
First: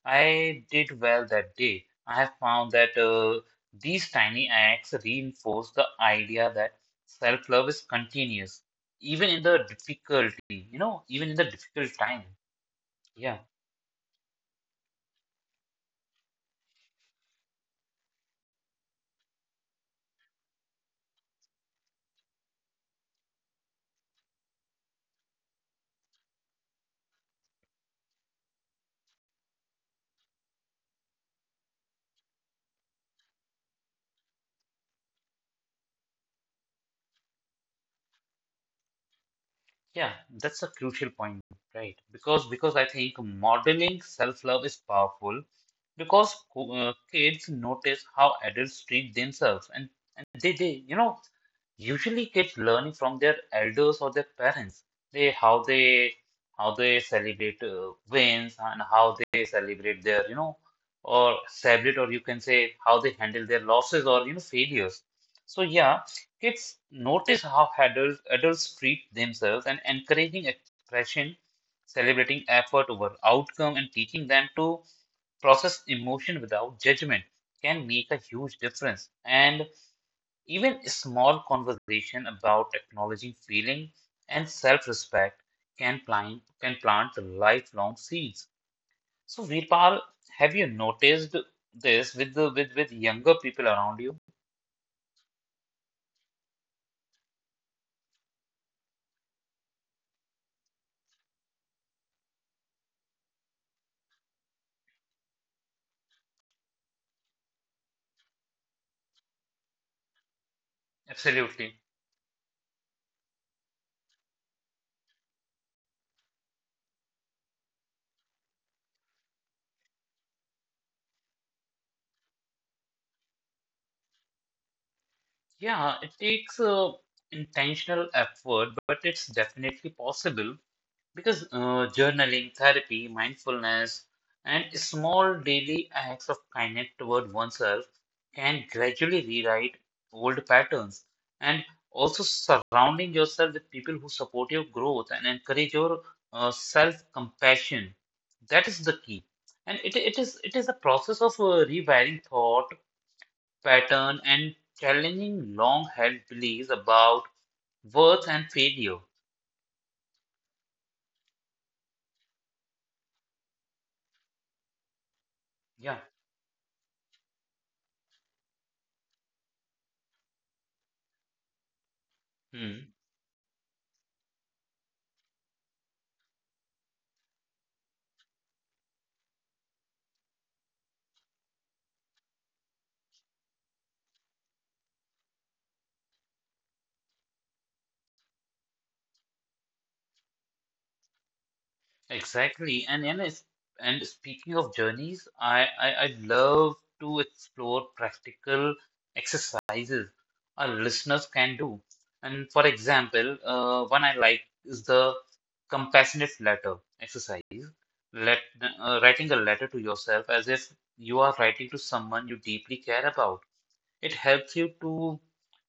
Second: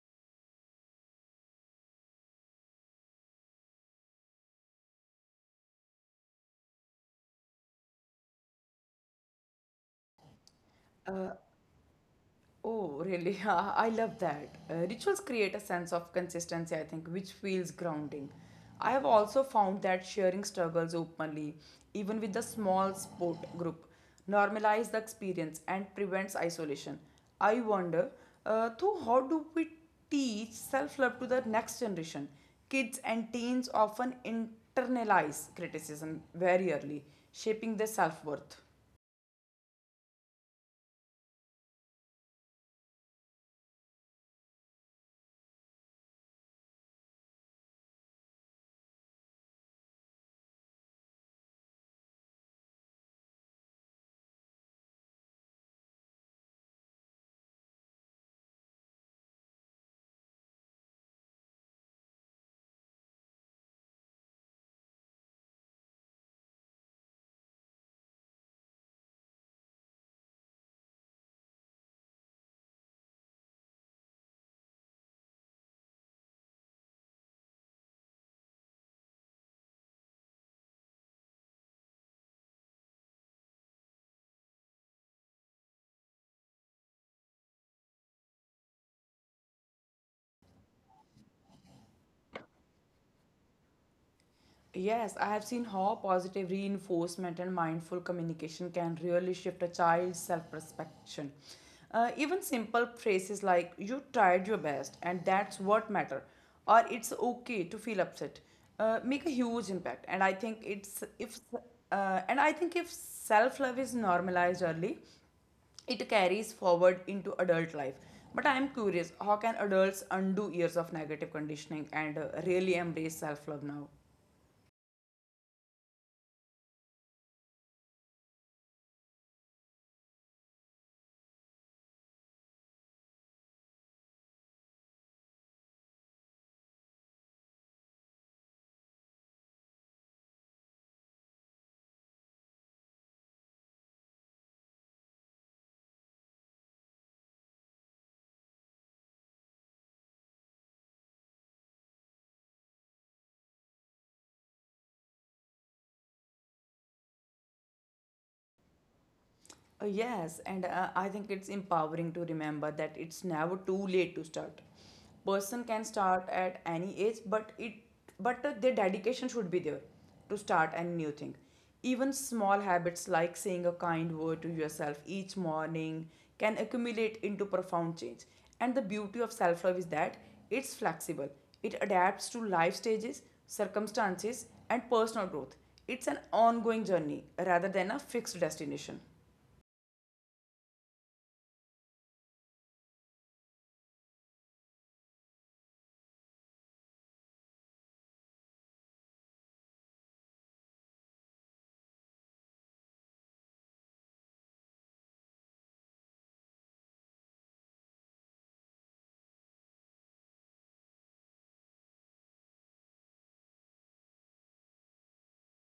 Speaker 1: I did well that day. I have found that these tiny acts reinforce the idea that self-love is continuous, even in the difficulty, you know, even in the difficult time.
Speaker 2: Oh, really? (laughs)
Speaker 1: Yeah.
Speaker 2: I love that. Rituals create a sense of consistency, I think, which feels grounding. I have also found that sharing struggles openly, even with the small support group, normalize the experience and prevents isolation. I wonder, though, how do we teach self-love to the next generation? Kids and teens often internalize criticism very early, shaping their self-worth.
Speaker 1: Yeah, that's a crucial point, right? Because I think modeling self-love is powerful because kids notice how adults treat themselves, and they you know, usually kids learning from their elders or their parents, they how they how they celebrate wins and how they celebrate their, you know, or celebrate, or you can say how they handle their losses or you know failures, so yeah. Kids notice how adults treat themselves and encouraging expression, celebrating effort over outcome, and teaching them to process emotion without judgment can make a huge difference. And even a small conversation about acknowledging feeling and self respect can plant lifelong seeds. So, Virpal, have you noticed this with younger people around you?
Speaker 2: Yes, I have seen how positive reinforcement and mindful communication can really shift a child's self perception. Even simple phrases like, you tried your best and that's what matter, or it's okay to feel upset, make a huge impact. And I think it's if
Speaker 1: Absolutely.
Speaker 2: uh, and I think if self love is normalized early, it carries forward into adult life. But I am curious, how can adults undo years of negative conditioning and really embrace self love now?
Speaker 1: Yeah, it takes intentional effort, but it's definitely possible because journaling, therapy, mindfulness, and small daily acts of kindness toward oneself can gradually rewrite old patterns. And also surrounding yourself with people who support your growth and encourage your self-compassion. That is the key. And it is a process of rewiring thought pattern and challenging long-held beliefs about worth and failure.
Speaker 2: Yes, and I think it's empowering to remember that it's never too late to start. Person can
Speaker 1: Yeah,
Speaker 2: start at any age, but it but their dedication should be there to start any new thing. Even small
Speaker 1: hmm,
Speaker 2: habits like saying a kind word to yourself each morning can accumulate into profound change. And the beauty of self-love is that it's flexible. It adapts to life stages, circumstances, and personal growth. It's an ongoing journey rather than a fixed destination.
Speaker 1: exactly. And, and speaking of journeys, I love to explore practical exercises our listeners can do. And for example, one I like is the compassionate letter exercise. Let Writing a letter to yourself as if you are writing to someone you deeply care about. It helps you to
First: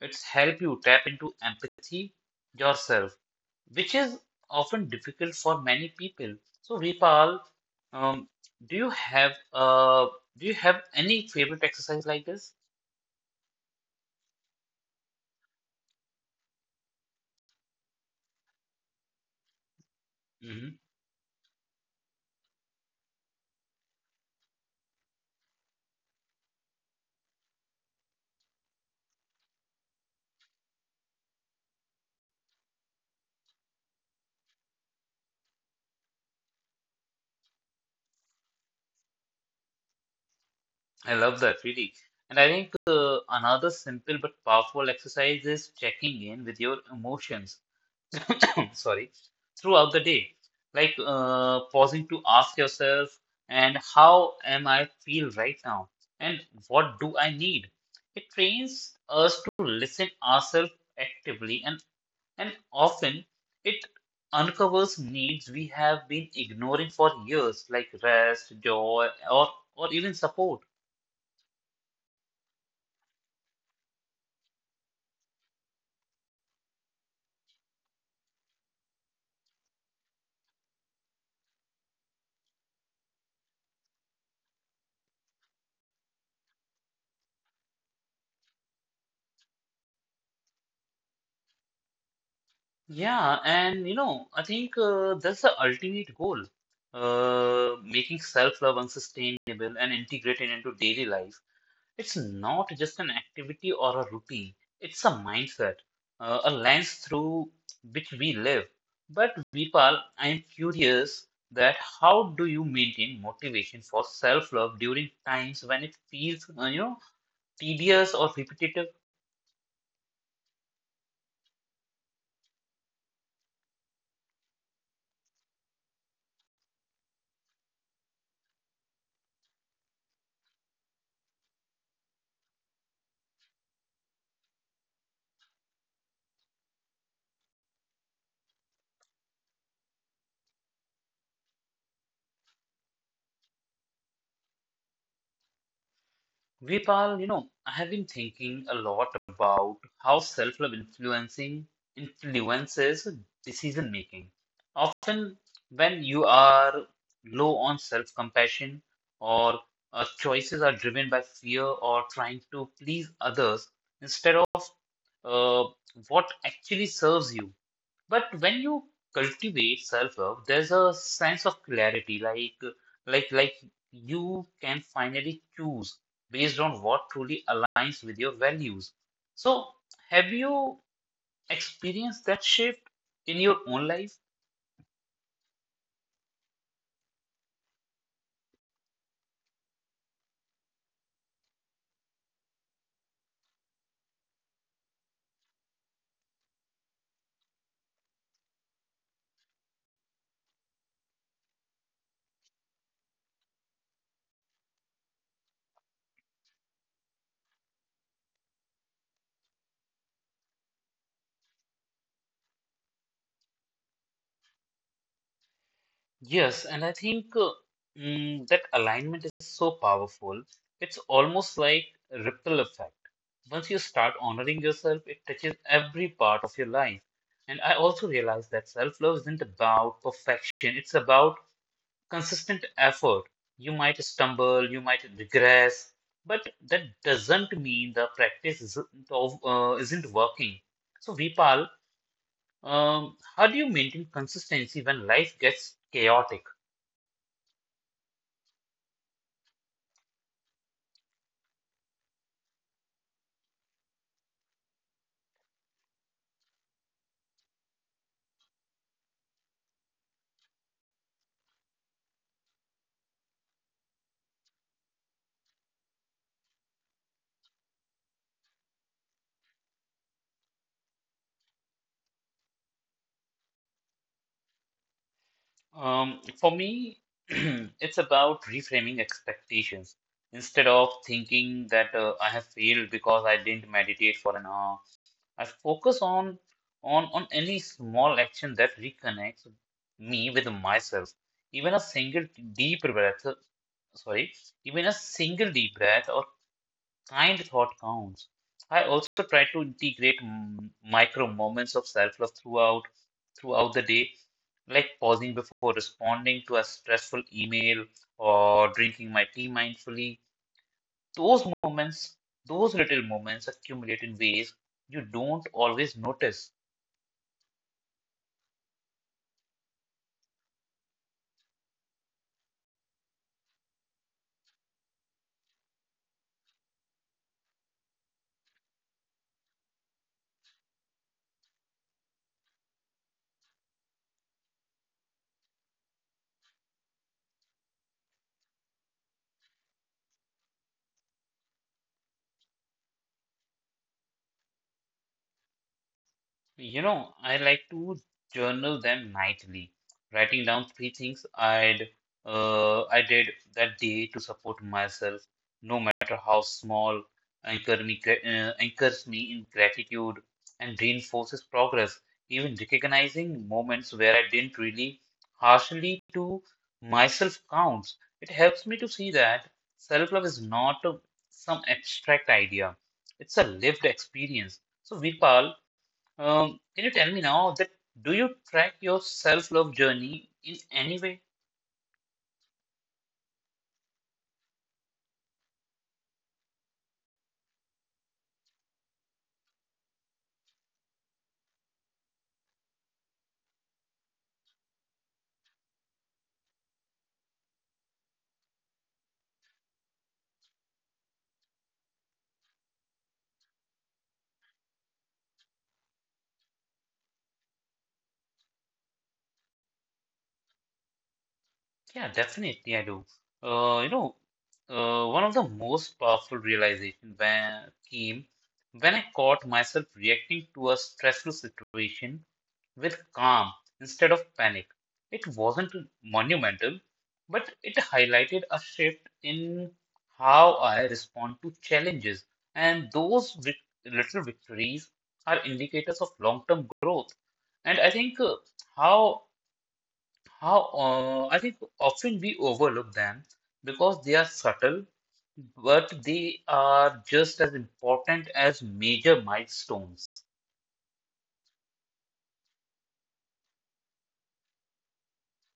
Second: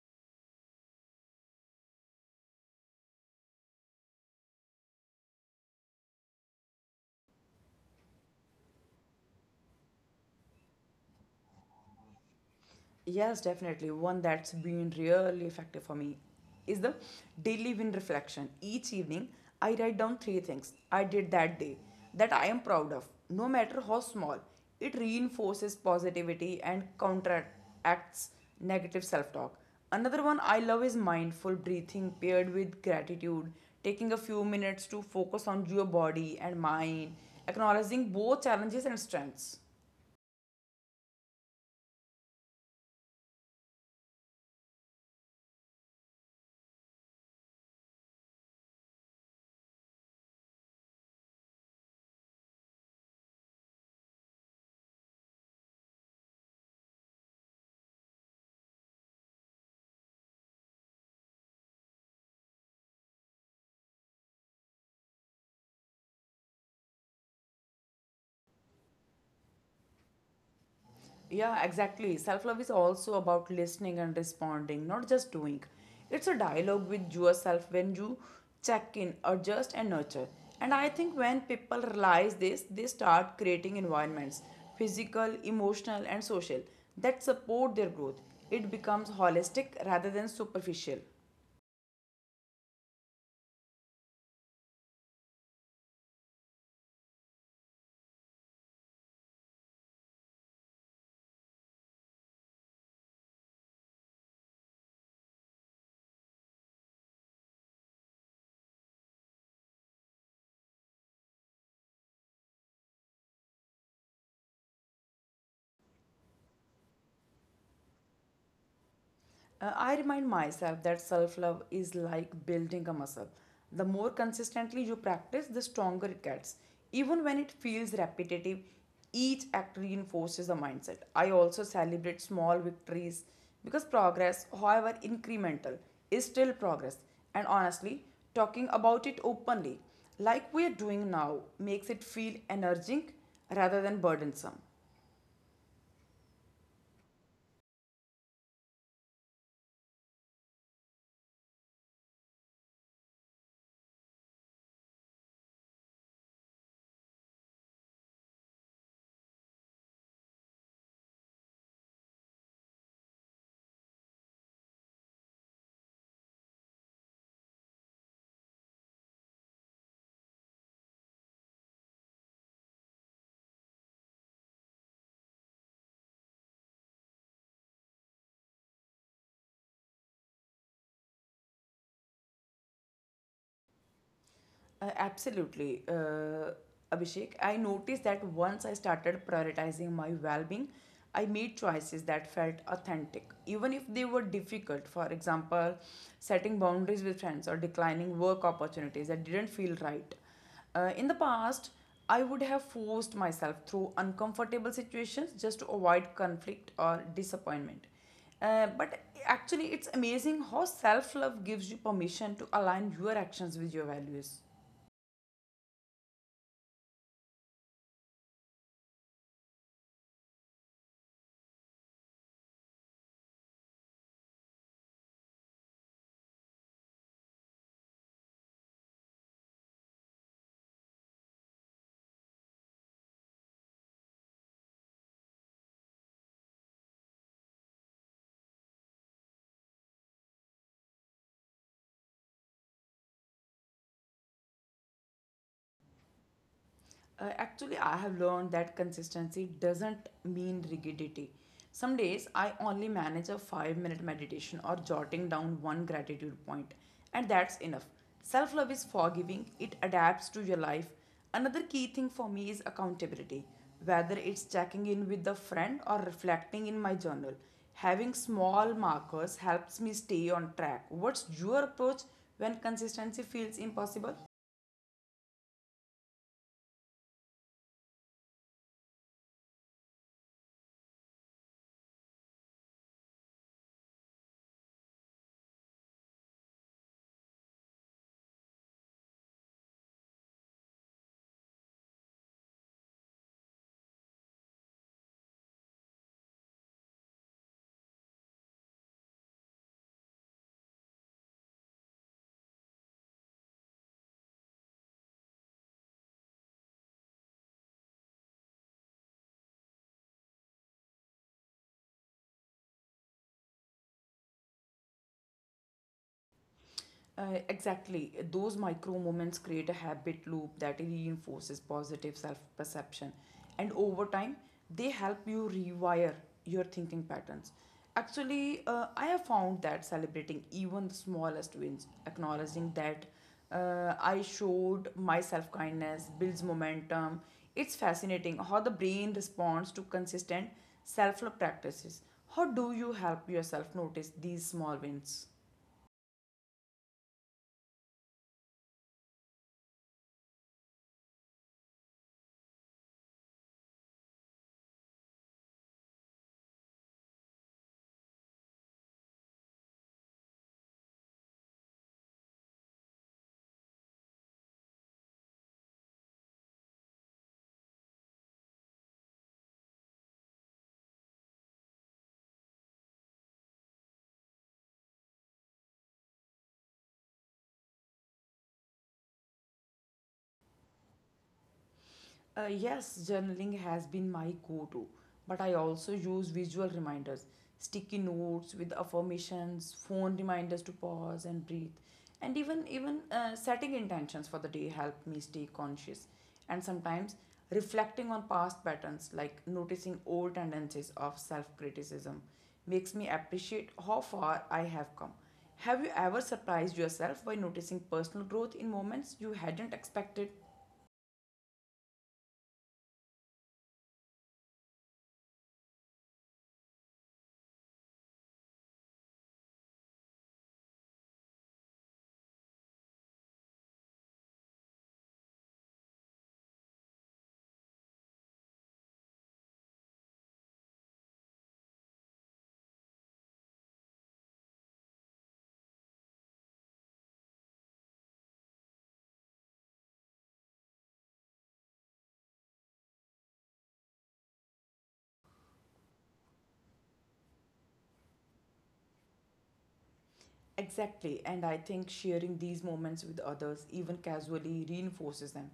Speaker 1: it's help you tap into empathy yourself, which is often difficult for many people. So Vipal, um, do you have any favorite exercise like this?
Speaker 2: Yes, definitely. One that's been really effective for me is the daily win reflection. Each evening, I write down three things
Speaker 1: Hmm.
Speaker 2: I did that day that I am proud of, no matter how small. It reinforces positivity and counteracts negative self talk. Another one I love is mindful breathing paired with gratitude, taking a few minutes to focus on your body and mind, acknowledging both challenges and strengths.
Speaker 1: I love that really. And I think another simple but powerful exercise is checking in with your emotions. Sorry, throughout the day. Like, pausing to ask yourself, and how am I feel right now? And what do I need? It trains us to listen ourselves actively, and often it uncovers needs we have been ignoring for years, like rest, joy, or even support.
Speaker 2: Yeah, exactly. Self love is also about listening and responding, not just doing. It's a dialogue with yourself when you check in, adjust, and nurture. And I think when people realize this, they start creating environments physical, emotional, and social that support their growth. It becomes holistic rather than superficial.
Speaker 1: Yeah, and you know, I think that's the ultimate goal, making self-love unsustainable and integrated into daily life. It's not just an activity or a routine, it's a mindset, a lens through which we live. But Vipal, I'm curious that how do you maintain motivation for self-love during times when it feels, you know, tedious or repetitive?
Speaker 2: I remind myself that self love is like building a muscle. The more consistently you practice, the stronger it gets. Even when it feels repetitive, each act reinforces the mindset. I also celebrate small victories because progress, however incremental, is still progress. And honestly, talking about it openly, like we are doing now, makes it feel energizing rather than burdensome.
Speaker 1: Vipal, you know, I have been thinking a lot about how self-love influencing influences decision making. Often, when you are low on self-compassion, or choices are driven by fear or trying to please others instead of uh, what actually serves you, but when you cultivate self-love, there's a sense of clarity, like like you can finally choose based on what truly aligns with your values. So, have you experienced that shift in your own life?
Speaker 2: Absolutely, Abhishek. I noticed that once I started prioritizing my well being, I made choices that felt authentic, even if they were difficult. For example, setting boundaries with friends or declining work opportunities that didn't feel right. In the past, I would have forced myself through uncomfortable situations just to avoid conflict or disappointment. But actually, it's amazing how self love gives you permission to align your actions with your values.
Speaker 1: Yes, and I think mm, that alignment is so powerful. It's almost like a ripple effect. Once you start honoring yourself, it touches every part of your life. And I also realized that self love isn't about perfection, it's about consistent effort. You might stumble, you might regress, but that doesn't mean the practice isn't working. So, Vipal, how do you maintain consistency when life gets chaotic?
Speaker 2: Actually, I have learned that consistency doesn't mean rigidity. Some days I only manage a 5-minute meditation or jotting down one gratitude point, and that's enough. Self love is forgiving, it adapts to your life. Another key thing for me is accountability, whether it's checking in with a friend or reflecting in my journal. Having small markers helps me stay on track. What's your approach when consistency feels impossible?
Speaker 1: For me, (clears throat) it's about reframing expectations. Instead of thinking that I have failed because I didn't meditate for an hour, I focus on any small action that reconnects me with myself. Even a single deep breath, sorry, even a single deep breath or kind thought counts. I also try to integrate micro moments of self-love throughout the day, like pausing before responding to a stressful email or drinking my tea mindfully. Those moments, those little moments accumulate in ways you don't always notice.
Speaker 2: Exactly. Those micro moments create a habit loop that reinforces positive self perception. And over time, they help you rewire your thinking patterns. Actually, I have found that celebrating even the smallest wins, acknowledging that I showed my self kindness, builds momentum. It's fascinating how the brain responds to consistent self love practices. How do you help yourself notice these small wins?
Speaker 1: You know, I like to journal them nightly, writing down 3 things I did that day to support myself, no matter how small, anchors me in gratitude and reinforces progress. Even recognizing moments where I didn't really harshly to myself counts. It helps me to see that self-love is not some abstract idea; it's a lived experience. So, Virpal. Can you tell me now that do you track your self-love journey in any way?
Speaker 2: Yes, journaling has been my go to, but I also use visual reminders, sticky notes with affirmations, phone reminders to pause and breathe, and even setting intentions for the day help me stay conscious. And sometimes reflecting on past patterns, like noticing old tendencies of self criticism, makes me appreciate how far I have come. Have you ever surprised yourself by noticing personal growth in moments you hadn't expected?
Speaker 1: Yeah, definitely I do. Uh, you know, one of the most powerful realization when came when I caught myself reacting to a stressful situation with calm instead of panic. It wasn't monumental, but it highlighted a shift in how I respond to challenges, and those little victories are indicators of long-term growth. And I think how how I think often we overlook them because they are subtle, but they are just as important as major milestones.
Speaker 2: Exactly, and I think sharing these moments with others, even casually, reinforces them.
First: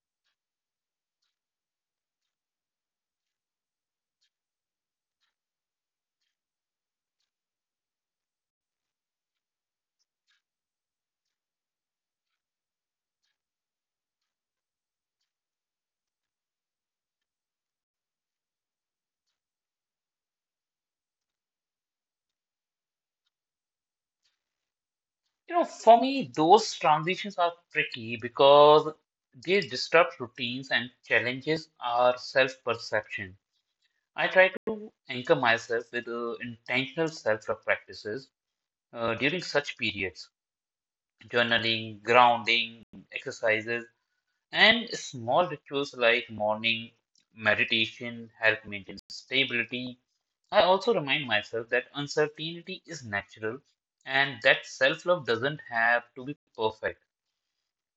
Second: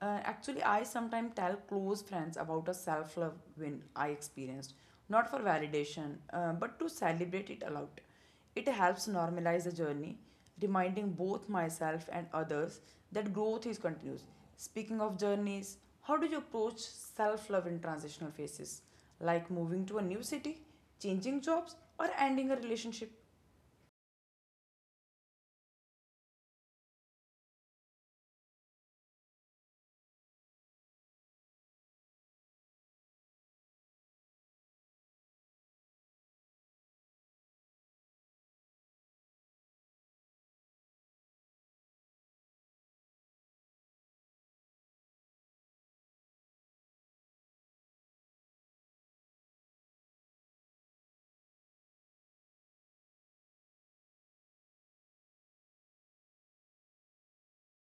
Speaker 2: Actually, I sometimes tell close friends about a self love win I experienced, not for validation, but to celebrate it aloud. It helps normalize the journey, reminding both myself and others that growth is continuous. Speaking of journeys, how do you approach self love in transitional phases, like moving to a new city, changing jobs, or ending a relationship?
Speaker 1: You know, for me, those transitions are tricky because they disrupt routines and challenges our self-perception. I try to anchor myself with intentional self-love practices during such periods, journaling, grounding, exercises, and small rituals like morning meditation help maintain stability. I also remind myself that uncertainty is natural and that self-love doesn't have to be perfect.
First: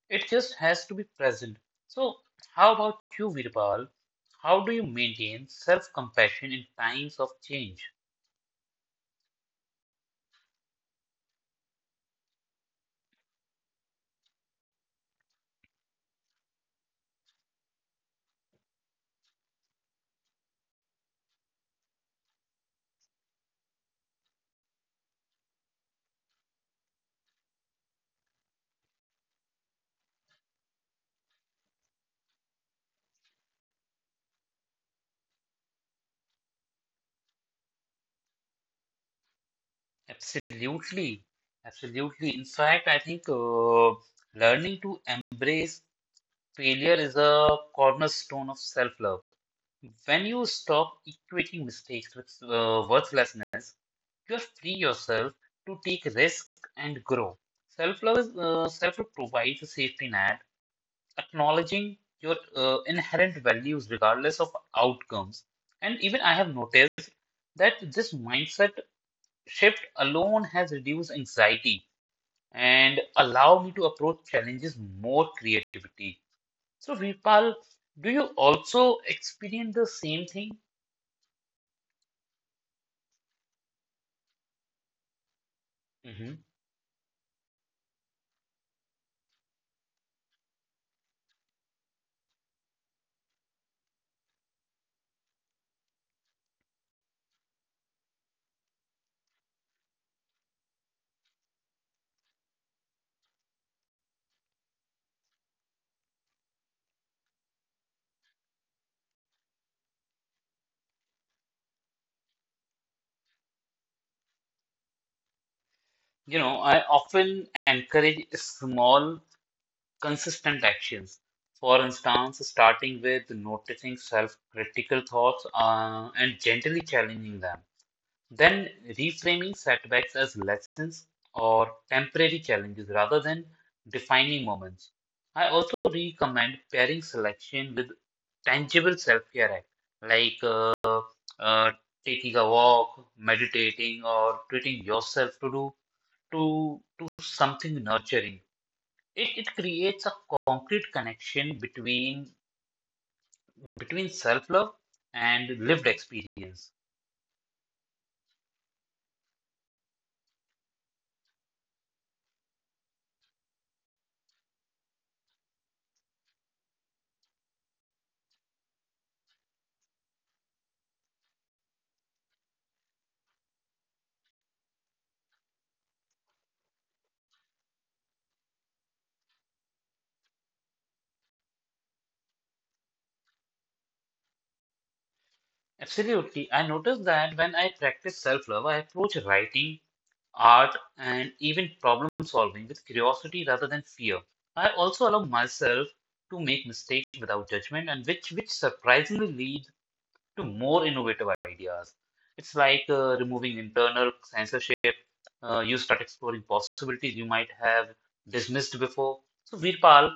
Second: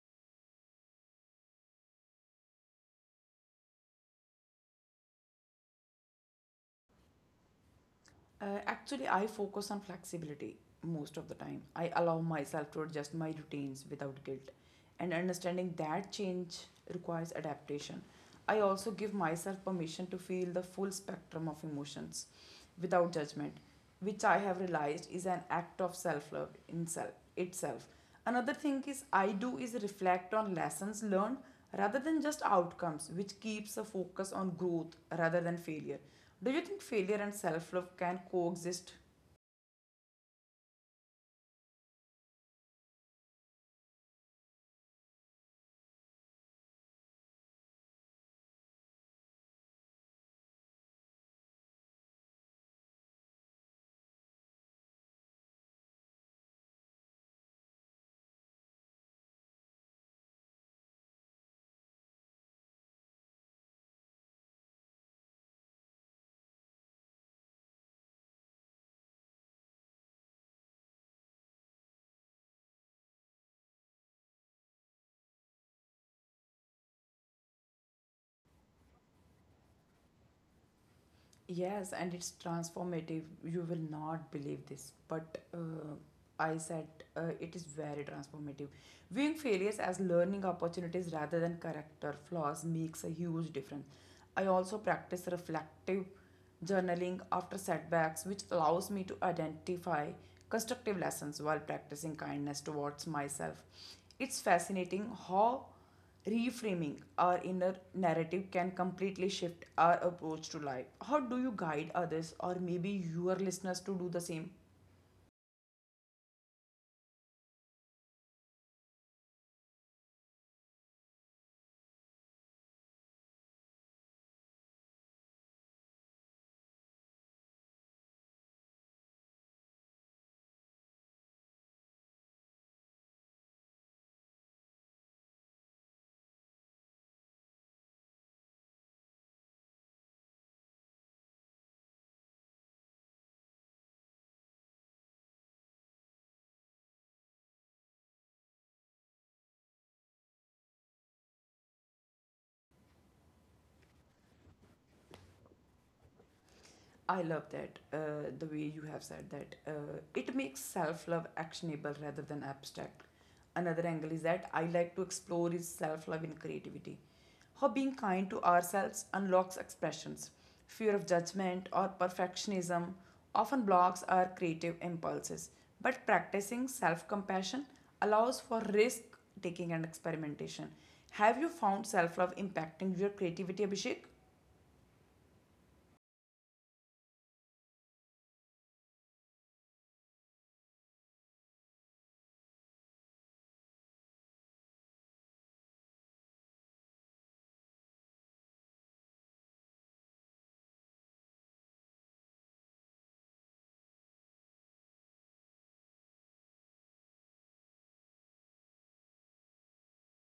Speaker 1: It just has to be present. So, how about you, Virpal? How do you maintain self compassion in times of change?
Speaker 2: Actually, I focus on flexibility most of the time. I allow myself to adjust my routines without guilt, and understanding that change requires adaptation. I also give myself permission to feel the full spectrum of emotions without judgment, which I have realized is an act of self love in self itself. Another thing is I do is reflect on lessons learned rather than just outcomes, which keeps a focus on growth rather than failure. Do you think failure and self love can coexist?
Speaker 1: Absolutely, absolutely. In fact, I think learning to embrace failure is a cornerstone of self love. When you stop equating mistakes with worthlessness, you free yourself to take risks and grow. Self love provides a safety net acknowledging your inherent values regardless of outcomes. And even I have noticed that this mindset shift alone has reduced anxiety and allowed me to approach challenges more creativity. So, Virpal, do you also experience the same thing?
Speaker 2: Yes, and it's transformative. You will not believe this, but
Speaker 1: Hmm.
Speaker 2: I said it is very transformative. Viewing failures as learning opportunities rather than character flaws makes a huge difference. I also practice reflective journaling after setbacks, which allows me to identify constructive lessons while practicing kindness towards myself. It's fascinating how reframing our inner narrative can completely shift our approach to life. How do you guide others or maybe your listeners to do the same?
Speaker 1: You know, I often encourage small, consistent actions. For instance, starting with noticing self critical thoughts and gently challenging them. Then reframing setbacks as lessons or temporary challenges rather than defining moments. I also recommend pairing selection with tangible self care act like uh, taking a walk, meditating, or treating yourself to do to something nurturing. It creates a concrete connection between self love and lived experience.
Speaker 2: I love that, the way you have said that. It makes self love actionable rather than abstract. Another angle is that I like to explore is self love in creativity. How being kind to ourselves unlocks expressions. Fear of judgment or perfectionism often blocks our creative impulses, but practicing self compassion allows for risk taking and experimentation. Have you found self love impacting your creativity, Abhishek?
Speaker 1: Absolutely. I noticed that when I practice self-love, I approach writing, art, and even problem solving with curiosity rather than fear. I also allow myself to make mistakes without judgment, and which surprisingly leads to more innovative ideas. It's like removing internal censorship. You start exploring possibilities you might have dismissed before. So, Virpal,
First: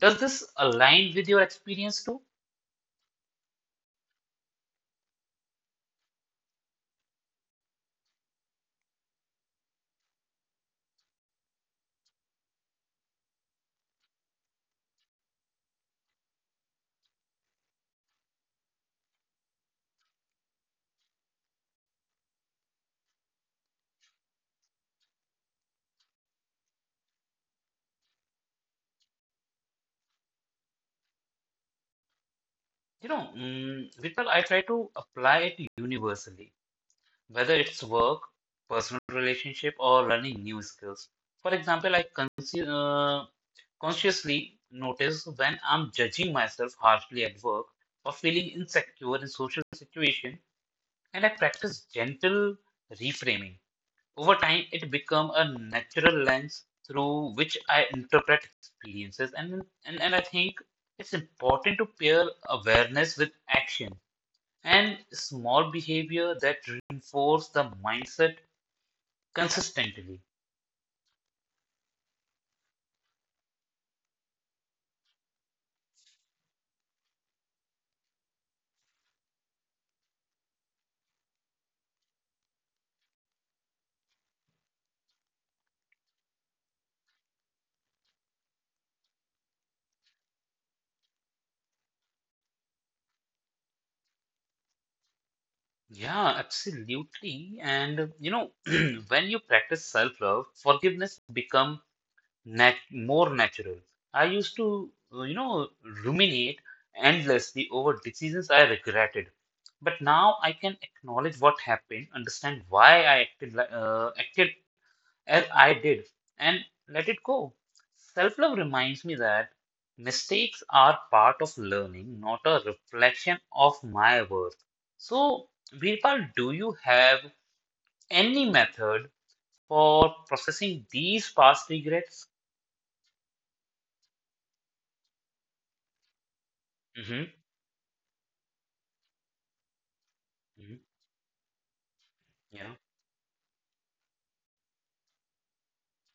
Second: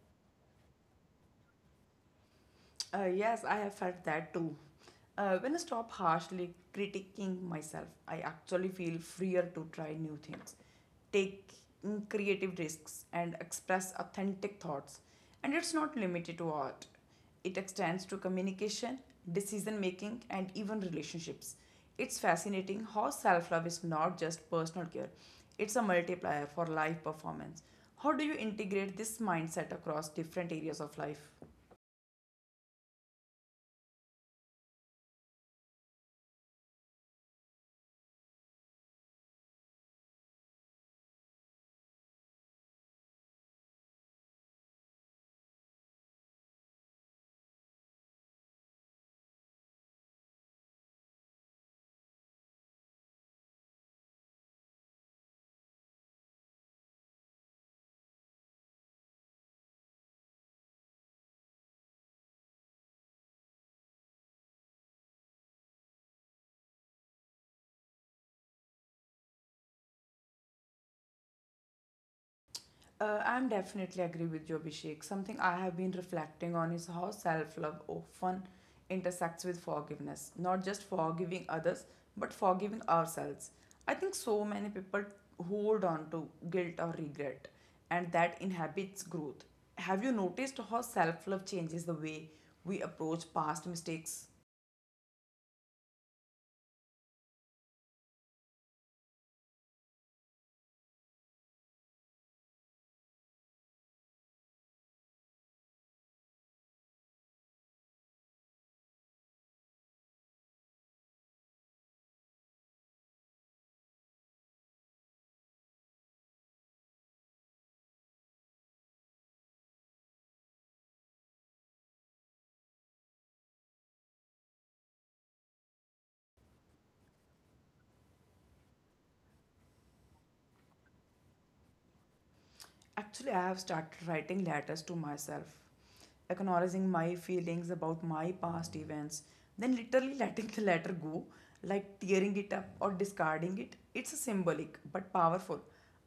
Speaker 1: does this align with your experience too?
Speaker 2: Yes, I have felt that too. When I stop harshly critiquing myself, I actually feel freer to try new things, take creative risks, and express authentic thoughts. And it's not limited to art, it extends to communication, decision making, and even relationships. It's fascinating how self love is not just personal care, it's a multiplier for life performance. How do you integrate this mindset across different areas of life?
Speaker 1: You know, mm, Vipul, I try to apply it universally, whether it's work, personal relationship, or learning new skills. For example, I consci consciously notice when I'm judging myself harshly at work or feeling insecure in social situation, and I practice gentle reframing. Over time, it becomes a natural lens through which I interpret experiences, and I think it's important to pair awareness with action and small behavior that reinforce the mindset consistently.
Speaker 2: I'm definitely agree with you, Abhishek. Something I have been reflecting on is how self-love often intersects with forgiveness, not just forgiving others, but forgiving ourselves. I think so many people hold on to guilt or regret, and that inhibits growth. Have you noticed how self-love changes the way we approach past mistakes?
Speaker 1: Yeah, absolutely. And you know, (clears throat) when you practice self-love, forgiveness become nat more natural. I used to, ruminate endlessly over decisions I regretted, but now I can acknowledge what happened, understand why I acted like acted as I did and let it go. Self love reminds me that mistakes are part of learning, not a reflection of my worth. So, Virpal, do you have any method for processing these past regrets?
Speaker 2: Actually, I have started writing letters to myself, acknowledging my
Speaker 1: Mm-hmm.
Speaker 2: feelings about my past events, then literally (laughs) letting the letter go, like tearing it
Speaker 1: Yeah.
Speaker 2: up or discarding it. It's symbolic but powerful.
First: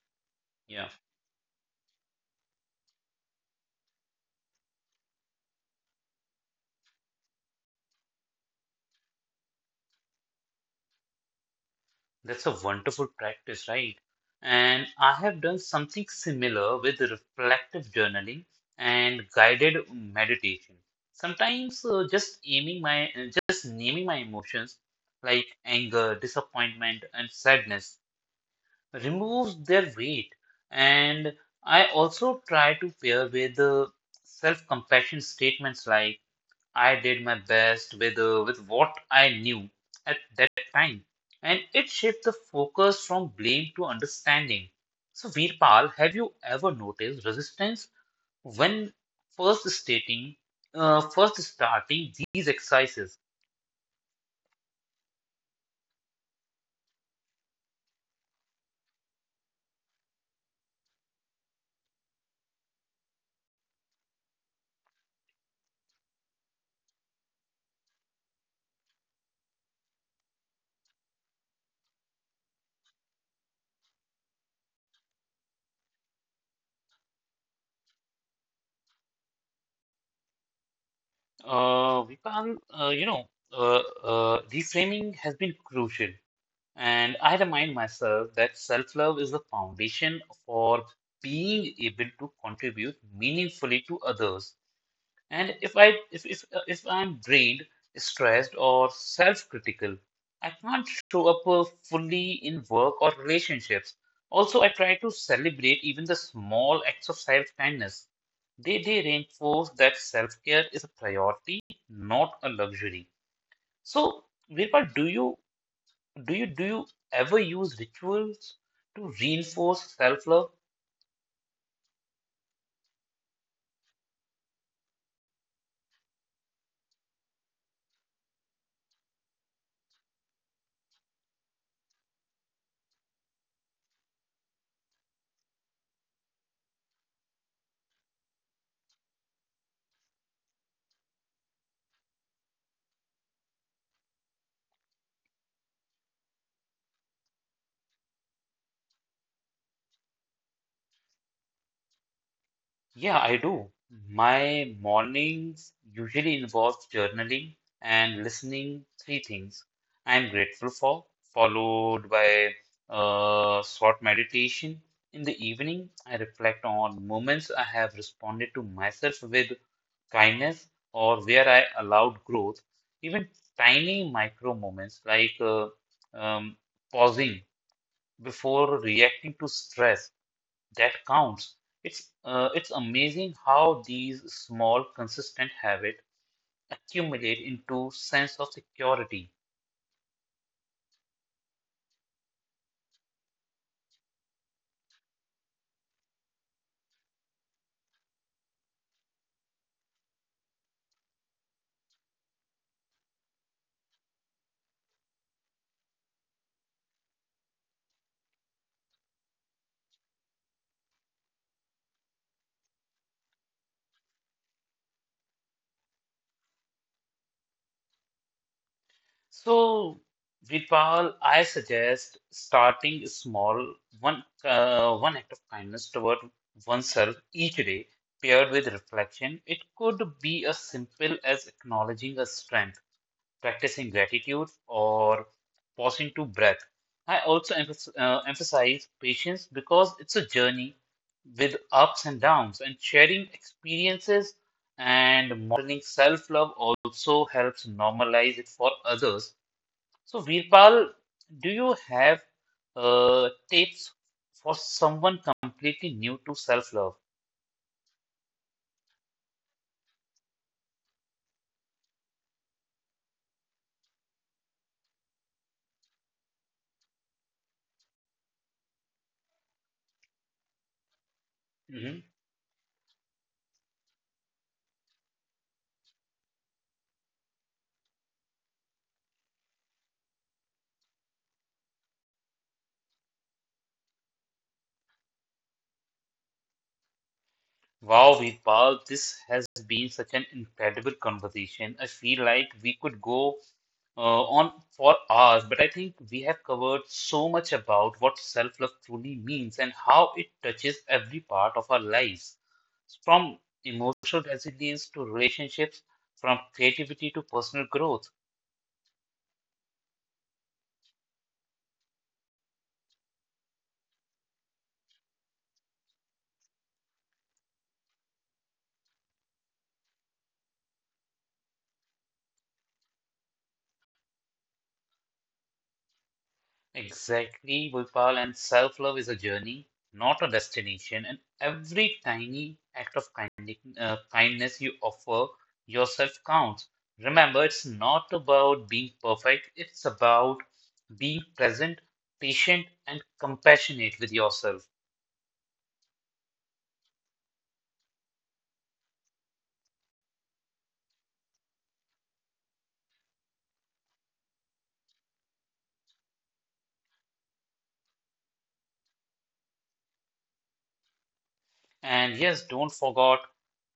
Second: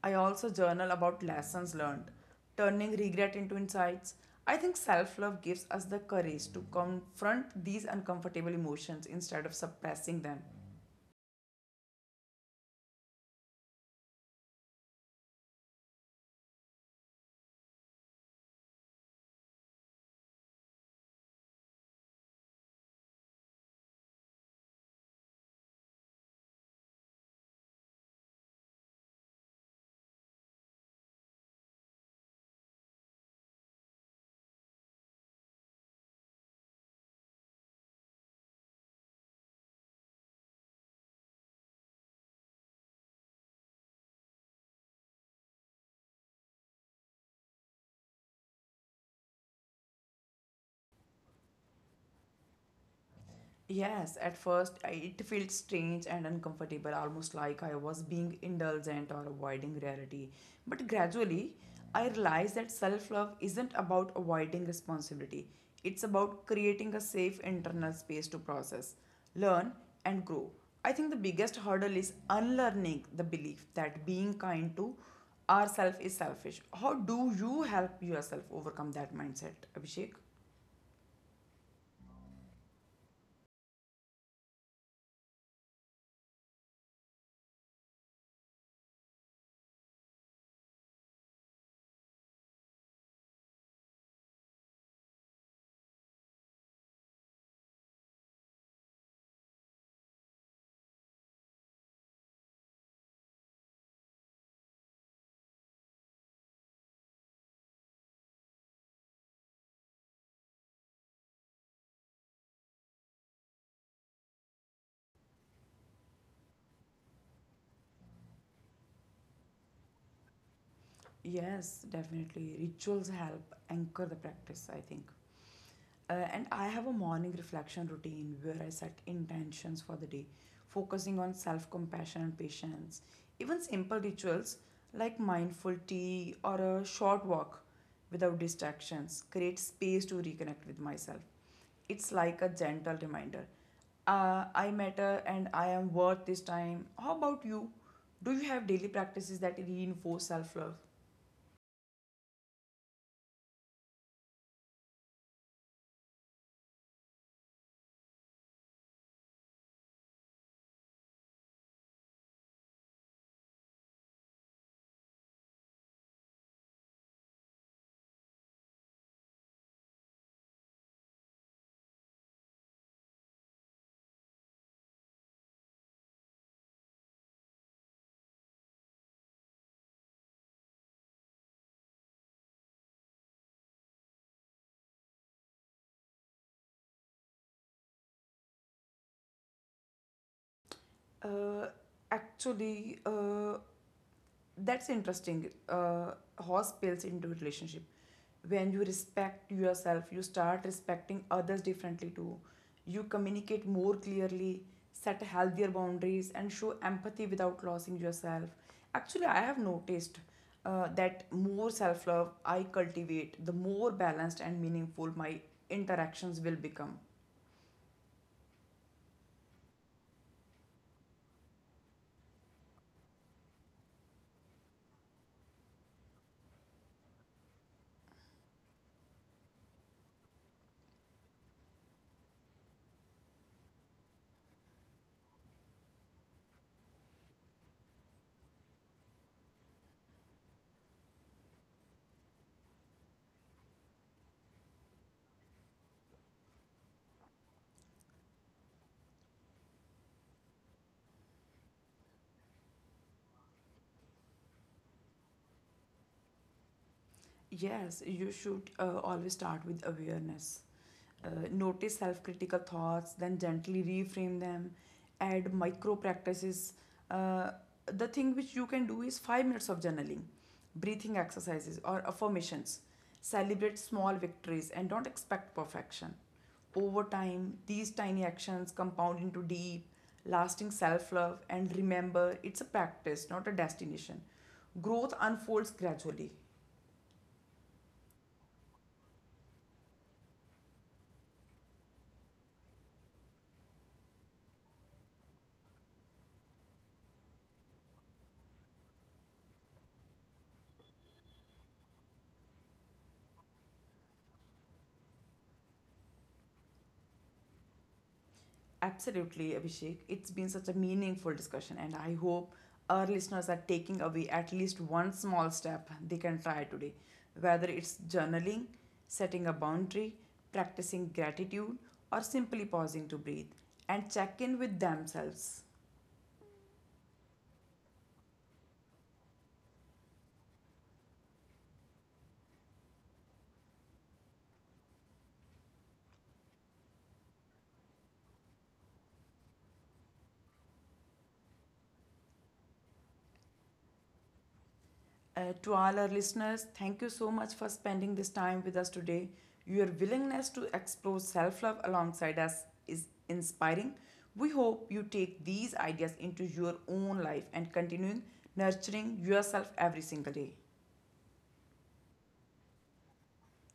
Speaker 2: I also
Speaker 1: Yeah.
Speaker 2: journal about lessons learned, turning regret into insights. I think self love gives us the courage to confront these uncomfortable emotions instead of suppressing them.
Speaker 1: That's a wonderful practice, right? And I have done something similar with reflective journaling and guided meditation. Sometimes just naming my emotions like anger, disappointment, and sadness removes their weight. And I also try to pair with self-compassion statements like I did my best with what I knew at that time, and it shifted the focus from blame to understanding. So, Veerpal, have you ever noticed resistance when first stating, first starting these exercises?
Speaker 2: Yes, at first it felt strange and uncomfortable, almost like I was being indulgent or avoiding reality. But gradually, I realized that self love isn't about avoiding responsibility, it's about creating a safe internal space to process, learn, and grow. I think the biggest hurdle is unlearning the belief that being kind to ourselves is selfish. How do you help yourself overcome that mindset, Abhishek?
Speaker 1: Veerpal, uh, reframing has been crucial, and I remind myself that self-love is the foundation for being able to contribute meaningfully to others. And if I'm drained, stressed, or self-critical, I can't show up fully in work or relationships. Also, I try to celebrate even the small acts of self-kindness. They reinforce that self-care is a priority, not a luxury. So, Virpa, do you ever use rituals to reinforce self-love?
Speaker 2: Yes, definitely. Rituals help anchor the practice, I think. And I have a morning reflection routine where I set intentions for the day, focusing on self compassion and patience. Even simple rituals like mindful tea or a short walk without distractions create space to reconnect with myself. It's like a gentle reminder, I matter and I am worth this time. How about you? Do you have daily practices that reinforce self love?
Speaker 1: Yeah, I do. My mornings usually involve journaling and listening 3 things I'm grateful for, followed by short meditation. In the evening, I reflect on moments I have responded to myself with kindness or where I allowed growth. Even tiny micro moments like um, pausing before reacting to stress that counts. It's amazing how these small, consistent habits accumulate into sense of security.
Speaker 2: Uh, actually, that's interesting. Horse spills into relationship. When you respect yourself, you start respecting others differently too. You communicate more clearly, set healthier boundaries, and show empathy without losing yourself. Actually, I have noticed that more self love I cultivate, the more balanced and meaningful my interactions will become.
Speaker 1: So, Vipal, I suggest starting small, one act of kindness toward oneself each day, paired with reflection. It could be as simple as acknowledging a strength practicing gratitude, or pausing to breath. I also emphasize patience because it's a journey with ups and downs, and sharing experiences and modeling self love also helps normalize it for others. So, Veerpal, do you have tips for someone completely new to self love?
Speaker 2: Yes, you should always start with awareness. Notice self critical thoughts, then gently reframe them, add micro practices. Uh, the thing which you can do is 5 minutes of journaling, breathing exercises, or affirmations. Celebrate small victories and don't expect perfection. Over time, these tiny actions compound into deep, lasting self love. And remember, it's a practice, not a destination. Growth unfolds gradually.
Speaker 1: Wow, Veerpal, this has been such an incredible conversation. I feel like we could go uh, on for hours, but I think we have covered so much about what self-love truly means and how it touches every part of our lives, from emotional resilience to relationships, from creativity to personal growth.
Speaker 2: Absolutely, Abhishek. It's been such a meaningful discussion, and I hope our listeners are taking away at least one small step they can try today, whether it's journaling, setting a boundary, practicing gratitude, or simply pausing to breathe and check in with themselves.
Speaker 1: Exactly, Gopal, and self love is a journey, not a destination. And every tiny act of kindness you offer yourself counts. Remember, it's not about being perfect, it's about being present, patient, and compassionate with yourself.
Speaker 2: To all our listeners, thank you so much for spending this time with us today. Your willingness to explore self love alongside us is inspiring. We hope you take these ideas into your own life and continuing nurturing yourself every single day.
Speaker 1: And yes, don't forget,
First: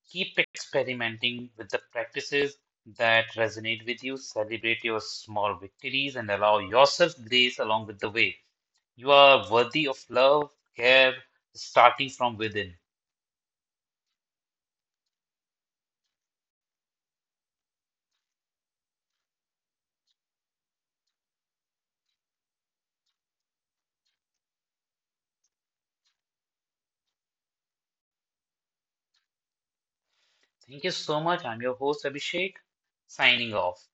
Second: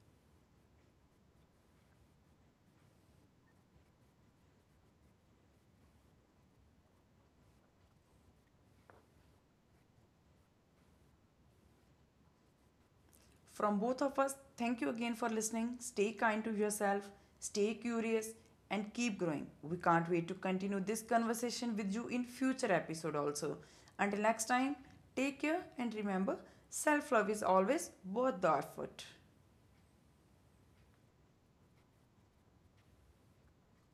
Speaker 1: keep experimenting with the practices that resonate with you. Celebrate your small victories and allow yourself grace along with the way. You are worthy of love, care, starting from within.
Speaker 2: From both of us, thank you again for listening. Stay kind to yourself, stay curious, and keep growing. We can't wait to continue this conversation with you in future episode also. Until next time, take care and remember, self-love is always worth the effort.
Speaker 1: Thank you so much. I'm your host, Abhishek, signing off.